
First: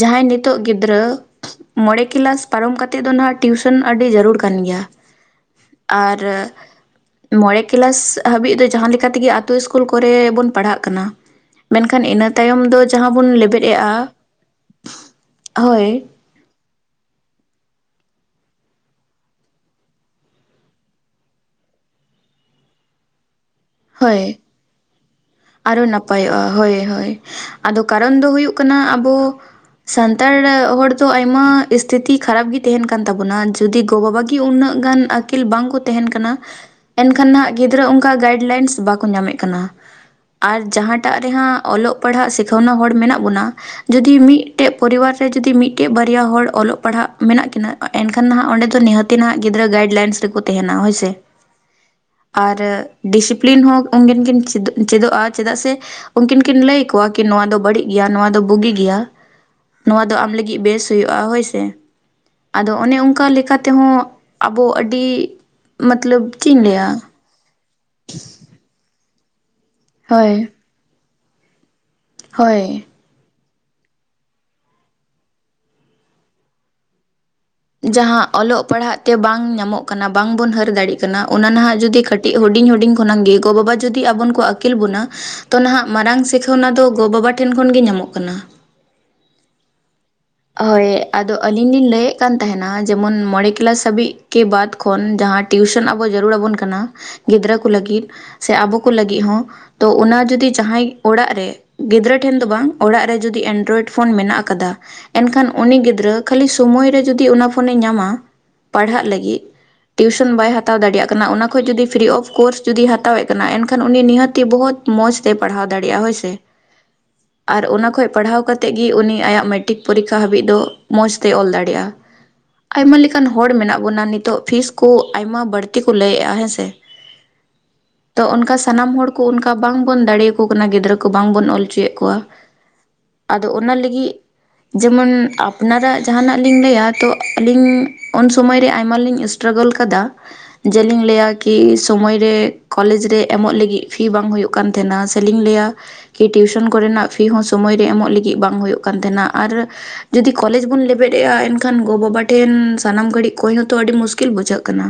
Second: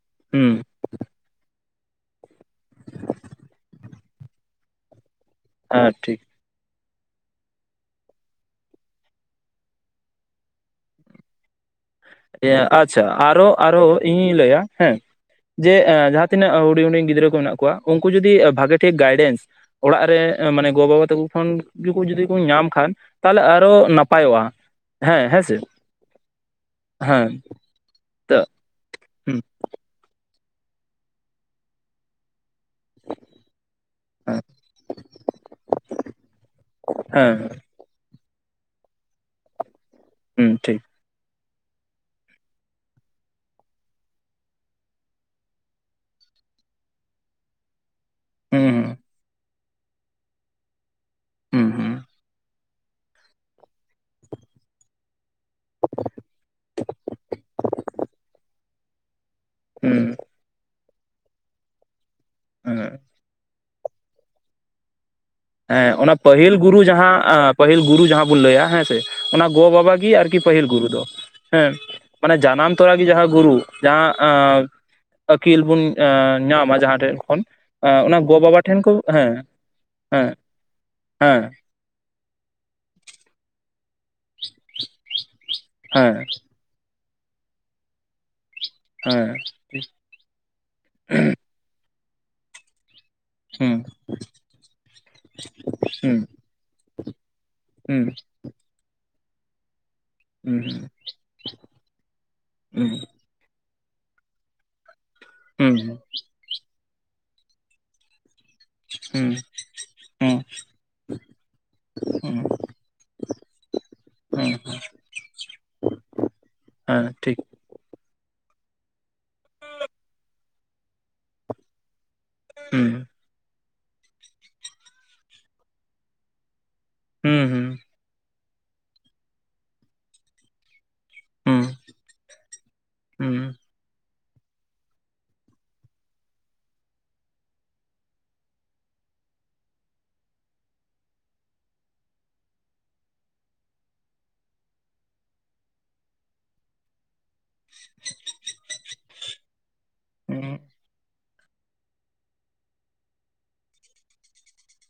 Speaker 1: ᱡᱟᱦᱟᱸᱭ ᱱᱤᱛᱚᱜ
Speaker 2: ᱦᱩᱸ
Speaker 1: ᱜᱤᱫᱽᱨᱟᱹ [inaudible] ᱜᱤᱫᱽᱨᱟᱹ [unintelligible] ᱢᱚᱬᱮ ᱠᱮᱞᱟᱥ ᱯᱟᱨᱚᱢ ᱠᱟᱛᱮᱫ ᱫᱚ ᱱᱟᱦᱟᱜ ᱴᱤᱭᱩᱥᱚᱱ ᱟᱹᱰᱤ ᱡᱟᱹᱨᱩᱲ ᱠᱟᱱ ᱜᱮᱭᱟ᱾
Speaker 2: ᱦᱮᱸ
Speaker 1: ᱟᱨᱼᱼ
Speaker 2: ᱴᱷᱤᱠ
Speaker 1: ᱢᱚᱬᱮ ᱠᱮᱞᱟᱥ ᱦᱟᱹᱵᱤᱡ ᱫᱚ, ᱡᱟᱦᱟᱸ [inaudible] ᱛᱮᱜᱮ ᱟᱛᱳ ᱥᱠᱩᱞ ᱠᱚᱨᱮ ᱵᱚᱱ ᱯᱟᱲᱦᱟᱜ ᱠᱟᱱᱟ᱾ ᱢᱮᱱᱠᱷᱟᱱ ᱤᱱᱟᱹ ᱛᱟᱭᱚᱢ ᱫᱚ ᱡᱟᱦᱟᱸ ᱵᱚᱱ ᱞᱮᱵᱮᱫ ᱮᱫᱼᱟᱼᱼ
Speaker 2: ᱤᱧ ᱞᱟᱹᱭᱟᱼᱼ ᱦᱮᱸ ᱡᱮ ᱮᱨ ᱡᱟᱦᱟᱸ ᱛᱤᱱᱟᱹᱜ ᱦᱩᱰᱤᱧ ᱦᱩᱰᱤᱧ ᱜᱤᱫᱽᱨᱟᱹ ᱠᱚ ᱢᱮᱱᱟᱜ ᱠᱚᱣᱟ ᱩᱱᱠᱩ ᱡᱩᱫᱤ ᱵᱷᱟᱜᱮ ᱴᱷᱤᱠ ᱜᱟᱭᱰᱮᱱᱥᱼᱼ ᱚᱲᱟᱜ ᱨᱮ ᱢᱟᱱᱮ ᱜᱚ ᱵᱟᱵᱟ ᱛᱟᱠᱚ ᱠᱷᱚᱱ ᱜᱮᱠᱚ ᱡᱩᱫᱤ ᱠᱚ ᱧᱟᱢ ᱠᱷᱟᱱ ᱛᱟᱦᱚᱞᱮ ᱟᱨᱚᱼᱼ
Speaker 1: ᱦᱳᱭ᱾ ᱟᱨᱚ ᱱᱟᱯᱟᱭᱚᱜᱼᱟ, ᱦᱳᱭ ᱦᱳᱭ,
Speaker 2: ᱦᱮᱸ
Speaker 1: ᱟᱫᱚ ᱠᱟᱨᱚᱱ ᱫᱚ
Speaker 2: ᱛᱚ
Speaker 1: ᱦᱩᱭᱩᱜ ᱠᱟᱱᱟ [unintelligible] ᱟᱵᱚ
Speaker 2: ᱦᱮᱸ
Speaker 1: ᱥᱟᱱᱛᱟᱲ ᱦᱚᱲ ᱫᱚ ᱟᱭᱢᱟ ᱥᱛᱷᱤᱛᱤ ᱠᱷᱟᱨᱟᱯ ᱜᱮ ᱛᱟᱦᱮᱱ ᱠᱟᱱ ᱛᱟᱵᱚᱱᱟ ᱡᱩᱫᱤ ᱜᱚᱼᱵᱟᱵᱟᱟᱜ ᱜᱮ
Speaker 2: ᱦᱮᱸ
Speaker 1: ᱩᱱᱟᱹᱜ ᱜᱟᱱ ᱟᱹᱠᱤᱞ ᱵᱟᱝᱠᱚ ᱛᱟᱦᱮᱱ ᱠᱟᱱᱟ ᱮᱱᱠᱷᱟᱱ ᱱᱟᱦᱜ
Speaker 2: ᱦᱮᱸ
Speaker 1: ᱜᱤᱫᱽᱨᱟᱹ ᱚᱱᱠᱟ ᱜᱟᱭᱤᱰ ᱞᱟᱭᱤᱱᱥ ᱵᱟᱠᱚ ᱧᱟᱢᱮᱫ ᱠᱟᱱᱟ
Speaker 2: ᱦᱩᱸ
Speaker 1: ᱟᱨ
Speaker 2: ᱴᱷᱤᱠ
Speaker 1: ᱡᱟᱦᱟᱸᱴ ᱮᱴᱟᱜ ᱨᱮᱦ ᱚᱞᱚᱜ ᱯᱟᱲᱦᱟᱜ ᱥᱤᱠᱷᱟᱹᱱᱟ ᱦᱚᱲ ᱢᱮᱱᱟᱜ ᱵᱚᱱᱟ, ᱡᱩᱚᱫᱤ ᱢᱤᱫᱴᱮᱡ ᱯᱚᱨᱤᱵᱟᱨ ᱨᱮ ᱡᱩᱫᱤ ᱢᱤᱫᱴᱮᱡ ᱵᱟᱨᱭᱟ ᱦᱚᱲ ᱚᱞᱚᱜ ᱯᱟᱲᱦᱟᱜ ᱢᱮᱱᱟᱜ ᱠᱤᱱᱟ, ᱮᱱᱠᱷᱟᱱ ᱱᱟᱦᱟᱜ
Speaker 2: ᱦᱩᱸ
Speaker 1: ᱚᱸᱰᱮ [unintelligible]
Speaker 2: ᱦᱩᱸ
Speaker 1: ᱱᱤᱟᱹᱛᱤ ᱱᱟᱦᱟᱜ ᱜᱤᱫᱽᱨᱟᱹ ᱜᱟᱭᱤ ᱞᱟᱭᱤᱱᱥ ᱨᱮᱠᱚ ᱛᱟᱦᱮᱱᱟ ᱦᱳᱭ ᱥᱮ,
Speaker 2: ᱦᱩᱸ ᱦᱩᱸ
Speaker 1: ᱟᱨ ᱰᱤᱥᱤᱯᱞᱤᱱ ᱦᱚᱸ ᱩᱱᱠᱮᱱ ᱠᱤᱱ ᱪᱮᱫᱼᱪᱮᱫᱚᱜᱼᱟ, ᱪᱮᱫᱟᱜ ᱥᱮ ᱩᱱᱠᱤᱱ ᱠᱤᱱ ᱞᱟᱹᱭ ᱟᱠᱚᱣᱟ ᱠᱤ ᱱᱚᱣᱟ ᱫᱚ ᱵᱟᱹᱲᱤᱡ ᱜᱮᱭᱟ ᱱᱚᱣᱟ ᱫᱚ ᱵᱩᱜᱤ ᱜᱮᱭᱟ᱾ ᱱᱚᱣᱟ ᱫᱚ
Speaker 2: ᱦᱩᱸ
Speaker 1: ᱟᱢ ᱞᱟᱹᱜᱤᱫ ᱵᱮᱥ ᱦᱩᱭᱩᱜᱼᱟ ᱦᱳᱭᱥᱮ ᱟᱫᱚ
Speaker 2: ᱦᱮᱸ
Speaker 1: ᱚᱱᱮ ᱚᱱᱠᱟ ᱞᱮᱠᱟᱛᱮᱼᱼ ᱛᱮᱦᱚᱸ, ᱟᱵᱚ ᱟᱹᱰᱤ
Speaker 2: ᱦᱮᱸ ᱚᱱᱟ
Speaker 1: ᱢᱚᱛᱞᱚᱵ ᱪᱮᱫ
Speaker 2: ᱯᱟᱹᱦᱤᱞ
Speaker 1: ᱤᱧ
Speaker 2: ᱜᱩᱨᱩ
Speaker 1: ᱞᱟᱹᱭᱟ
Speaker 2: ᱡᱟᱦᱟᱸ ᱩᱦ ᱯᱟᱹᱦᱤᱞ ᱜᱩᱨᱩ ᱡᱟᱦᱟᱸ ᱵᱚᱱ ᱞᱟᱹᱭᱟ, ᱦᱮᱸ ᱥᱮ, ᱚᱱᱟ ᱜᱚᱼᱵᱟᱵᱟᱟᱜ ᱜᱮ
Speaker 1: ᱦᱳᱭ
Speaker 2: ᱟᱨᱠᱤ ᱯᱟᱹᱦᱤᱞ ᱜᱩᱨᱩ ᱫᱚ᱾ ᱦᱮᱸ ᱢᱟᱱᱮ ᱡᱟᱱᱟᱢ
Speaker 1: ᱦᱳᱭ
Speaker 2: ᱛᱳᱨᱟ [unintelligible] ᱡᱟᱦᱟᱸ ᱜᱩᱨᱩ ᱡᱟᱦᱟᱸ ᱟᱸᱻᱟᱹᱠᱤᱞ ᱵᱚᱱ ᱟᱸᱻ ᱧᱟᱢᱟ ᱡᱟᱦᱟᱸ ᱴᱷᱮᱱ ᱠᱷᱚᱱ᱾ ᱟᱸ ᱚᱱᱟ
Speaker 1: ᱡᱟᱦᱟᱸ
Speaker 2: ᱜᱚ ᱵᱟᱵᱟ
Speaker 1: ᱚᱞᱚᱜ
Speaker 2: ᱴᱷᱮᱱ ᱠᱚ
Speaker 1: ᱯᱟᱲᱦᱟᱜ ᱛᱮ
Speaker 2: ᱦᱮᱸ
Speaker 1: ᱵᱟᱝ ᱧᱟᱢᱚᱜ ᱠᱟᱱᱟ [inaudible] [unintelligible]
Speaker 2: ᱦᱮᱸ
Speaker 1: ᱵᱟᱝ ᱵᱚᱱ ᱦᱟᱹᱨ ᱫᱟᱲᱮᱭᱟᱜ ᱠᱟᱱᱟ ᱚᱱᱟ
Speaker 2: ᱦᱮᱸ
Speaker 1: ᱱᱟᱦᱟᱜ ᱡᱩᱫᱤ ᱠᱟᱹᱴᱤᱡ ᱦᱩᱰᱤᱧ ᱦᱩᱰᱤᱧ ᱠᱷᱚᱱᱟᱜ ᱜᱮ ᱜᱚ ᱵᱟᱵᱟ ᱡᱩᱫᱤ ᱟᱵᱚ ᱠᱚ ᱟᱹᱠᱤᱞ ᱵᱚᱱᱟ ᱛᱚ ᱱᱟᱦᱟᱜ ᱢᱟᱨᱟᱝ
Speaker 2: ᱦᱮᱸ
Speaker 1: ᱥᱤᱠᱷᱟᱹᱣᱱᱟ ᱫᱚ ᱜᱚ ᱵᱟᱵᱟ ᱴᱷᱮᱱ ᱠᱷᱚᱱ ᱜᱮ ᱧᱟᱢᱚᱜ ᱠᱟᱱᱟ
Speaker 2: ᱦᱮᱸ ᱴᱷᱤᱠ [unintelligible]
Speaker 1: ᱦᱳᱭ ᱟᱫᱚ ᱟᱹᱞᱤᱧ ᱞᱤᱧ ᱞᱟᱹᱭᱮᱫ ᱠᱟᱱ ᱛᱟᱦᱮᱱᱟ, ᱡᱮᱢᱚᱱ ᱢᱚᱬᱮ
Speaker 2: ᱦᱩᱸ
Speaker 1: ᱠᱮᱞᱟᱥ ᱦᱟᱹᱵᱤᱡ ᱠᱮ ᱵᱟᱫᱽ ᱠᱷᱚᱱ ᱡᱟᱦᱟᱸ, ᱴᱤᱭᱩᱥᱚᱱ ᱟᱵᱚ
Speaker 2: ᱦᱩᱸ
Speaker 1: ᱡᱟᱹᱨᱩᱲ ᱟᱵᱚᱱ ᱠᱟᱱᱟ ᱜᱤᱫᱽᱨᱟᱹ ᱠᱚ ᱞᱟᱹᱜᱤᱫ
Speaker 2: ᱦᱩᱸ
Speaker 1: ᱥᱮ ᱟᱵᱚ ᱠᱚ ᱞᱟᱹᱜᱤᱫ ᱦᱚᱸ ᱛᱚ ᱚᱱᱟ ᱡᱩᱫᱤ
Speaker 2: ᱦᱩᱸ
Speaker 1: ᱡᱟᱦᱟᱸᱭ ᱚᱲᱟᱜ ᱨᱮ ᱜᱤᱫᱽᱨᱟᱹ ᱴᱷᱮᱱ ᱫᱚ ᱵᱟᱝ ᱚᱲᱟᱜ ᱨᱮ ᱡᱩᱫᱤ ᱮᱱᱰᱨᱚᱭᱮᱰ ᱯᱷᱳᱱ ᱢᱮᱱᱟᱜ ᱟᱠᱟᱫᱟ ᱮᱱᱠᱷᱟᱱ
Speaker 2: ᱦᱩᱸ
Speaker 1: ᱩᱱᱤ
Speaker 2: ᱦᱩᱸ
Speaker 1: ᱜᱤᱫᱽᱨᱟᱹ ᱠᱷᱟᱹᱞᱤ ᱥᱳᱢᱳ ᱨᱮ ᱡᱩᱫᱤ ᱚᱱᱟ ᱯᱷᱳᱱᱮ ᱧᱟᱢᱟ ᱯᱟᱲᱦᱟᱜ ᱞᱟᱹᱜᱤᱫ ᱴᱤᱭᱩᱥᱚᱱ
Speaker 2: ᱦᱩᱸ ᱦᱩᱸ ᱦᱩᱸ
Speaker 1: ᱵᱟᱭ ᱦᱟᱛᱟᱣ ᱫᱟᱲᱮᱭᱟᱜ ᱠᱟᱱᱟ ᱚᱱᱟ ᱠᱷᱚᱱ ᱡᱩᱫᱤ ᱯᱷᱨᱤ ᱚᱯᱷ ᱠᱳᱨᱥ ᱡᱩᱫᱤᱭ ᱦᱟᱛᱟᱣᱮᱫ ᱠᱟᱱᱟ ᱮᱱᱠᱷᱟᱱ ᱩᱱᱤ ᱱᱤᱦᱟᱹᱛᱤ
Speaker 2: ᱦᱩᱸ
Speaker 1: ᱵᱚᱦᱩᱛ ᱢᱚᱡᱽ ᱛᱮ ᱯᱟᱲᱦᱟᱣ ᱫᱟᱲᱮᱭᱟᱜᱼᱟ ᱦᱳᱭ ᱥᱮ
Speaker 2: [inaudible] ᱦᱮᱸ ᱴᱷᱤᱠ᱾
Speaker 1: ᱟᱨ ᱚᱱᱟ ᱠᱷᱚᱡ ᱯᱟᱲᱦᱟᱣ ᱠᱟᱛᱮᱫ ᱜᱮ ᱩᱱᱤ ᱟᱭᱟᱜ ᱢᱮᱴᱨᱤᱠ ᱯᱚᱨᱤᱠᱠᱷᱟ ᱦᱟᱹᱵᱤᱡ ᱫᱚ, ᱢᱚᱸᱡᱽᱛᱮ ᱚᱞ ᱫᱟᱲᱮᱭᱟᱜᱼᱟ
Speaker 2: ᱦᱩᱸ
Speaker 1: ᱟᱭᱢᱟ ᱞᱮᱠᱟᱱ ᱦᱚᱲ ᱢᱮᱱᱟᱜ ᱵᱚᱱᱟ ᱱᱤᱛᱚᱜ ᱯᱷᱤᱥ ᱠᱚ ᱟᱭᱢᱟ ᱵᱟᱹᱲᱛᱤ ᱠᱚ ᱞᱟᱹᱭᱮᱫᱼᱟ ᱦᱮᱸᱥᱮ,
Speaker 2: ᱦᱩᱸ ᱦᱩᱸ
Speaker 1: ᱛᱚ ᱚᱱᱠᱟ ᱥᱟᱱᱟᱢ ᱦᱚᱲ ᱠᱚ ᱚᱱᱠᱟ ᱵᱟᱝᱵᱚᱱ ᱫᱟᱲᱮᱭᱟᱠᱚ ᱠᱟᱱᱟ ᱜᱤᱫᱽᱨᱟᱹ [inaudible] ᱵᱟᱝ ᱵᱚᱱ
Speaker 2: ᱦᱩᱸ
Speaker 1: ᱚᱞ ᱦᱚᱪᱚᱭᱮᱫ ᱠᱚᱣᱟ
Speaker 2: ᱦᱩᱸ
Speaker 1: ᱟᱫᱚ ᱚᱱᱟ ᱞᱟᱹᱜᱤᱫ ᱡᱮᱢᱚᱱ ᱟᱯᱱᱟᱨᱟᱜ ᱡᱟᱦᱱᱟᱜ ᱞᱤᱧ ᱞᱟᱹᱭᱟ ᱛᱚ ᱟᱹᱞᱤᱧ ᱩᱱ ᱥᱩᱢᱚᱭ ᱨᱮ ᱟᱭᱢᱟ ᱞᱤᱧ ᱩᱥᱴᱼᱼ ᱴᱨᱟᱜᱟᱞ ᱠᱟᱫᱟ ᱡᱮᱞᱤᱧ ᱞᱟᱹᱭᱟ ᱠᱤ ᱥᱳᱢᱚᱭ ᱨᱮ ᱠᱚᱞᱮᱡᱽ ᱨᱮ ᱮᱢᱚᱜ ᱞᱟᱹᱜᱤᱫ ᱯᱷᱤ ᱵᱟᱝ ᱦᱩᱭᱩᱜ ᱠᱟᱱ ᱛᱟᱦᱮᱱᱟ ᱥᱮᱞᱤᱧ ᱞᱟᱹᱭᱟ ᱠᱤ ᱴᱤᱭᱩᱥᱚᱱ ᱠᱚᱨᱮᱱᱟᱜ ᱯᱷᱤ ᱦᱚᱸ ᱥᱚᱢᱚᱭ ᱨᱮ ᱮᱢᱚᱜ ᱞᱟᱹᱜᱤᱫ ᱵᱟᱝ ᱦᱩᱭᱩᱜ ᱠᱟᱱ ᱛᱟᱦᱮᱸᱱᱟ ᱟᱨ ᱡᱩᱫᱤ
Speaker 2: ᱦᱩᱸ ᱦᱮᱸ
Speaker 1: ᱠᱚᱞᱮᱡᱽ ᱵᱚᱱ ᱞᱮᱵᱮᱫᱮᱜᱼᱟ [unintelligible] ᱮᱱᱠᱷᱟᱱ ᱠᱷᱟᱱ ᱜᱚ ᱵᱟᱵᱟ ᱴᱷᱮᱱ ᱥᱟᱱᱟᱢ ᱜᱷᱟᱹᱲᱤᱡ ᱠᱚᱭ ᱦᱚᱸᱚᱛᱚ ᱟᱹᱰᱤ ᱢᱩᱥᱠᱤᱞ ᱵᱩᱡᱷᱟᱹᱜ ᱠᱟᱱᱟ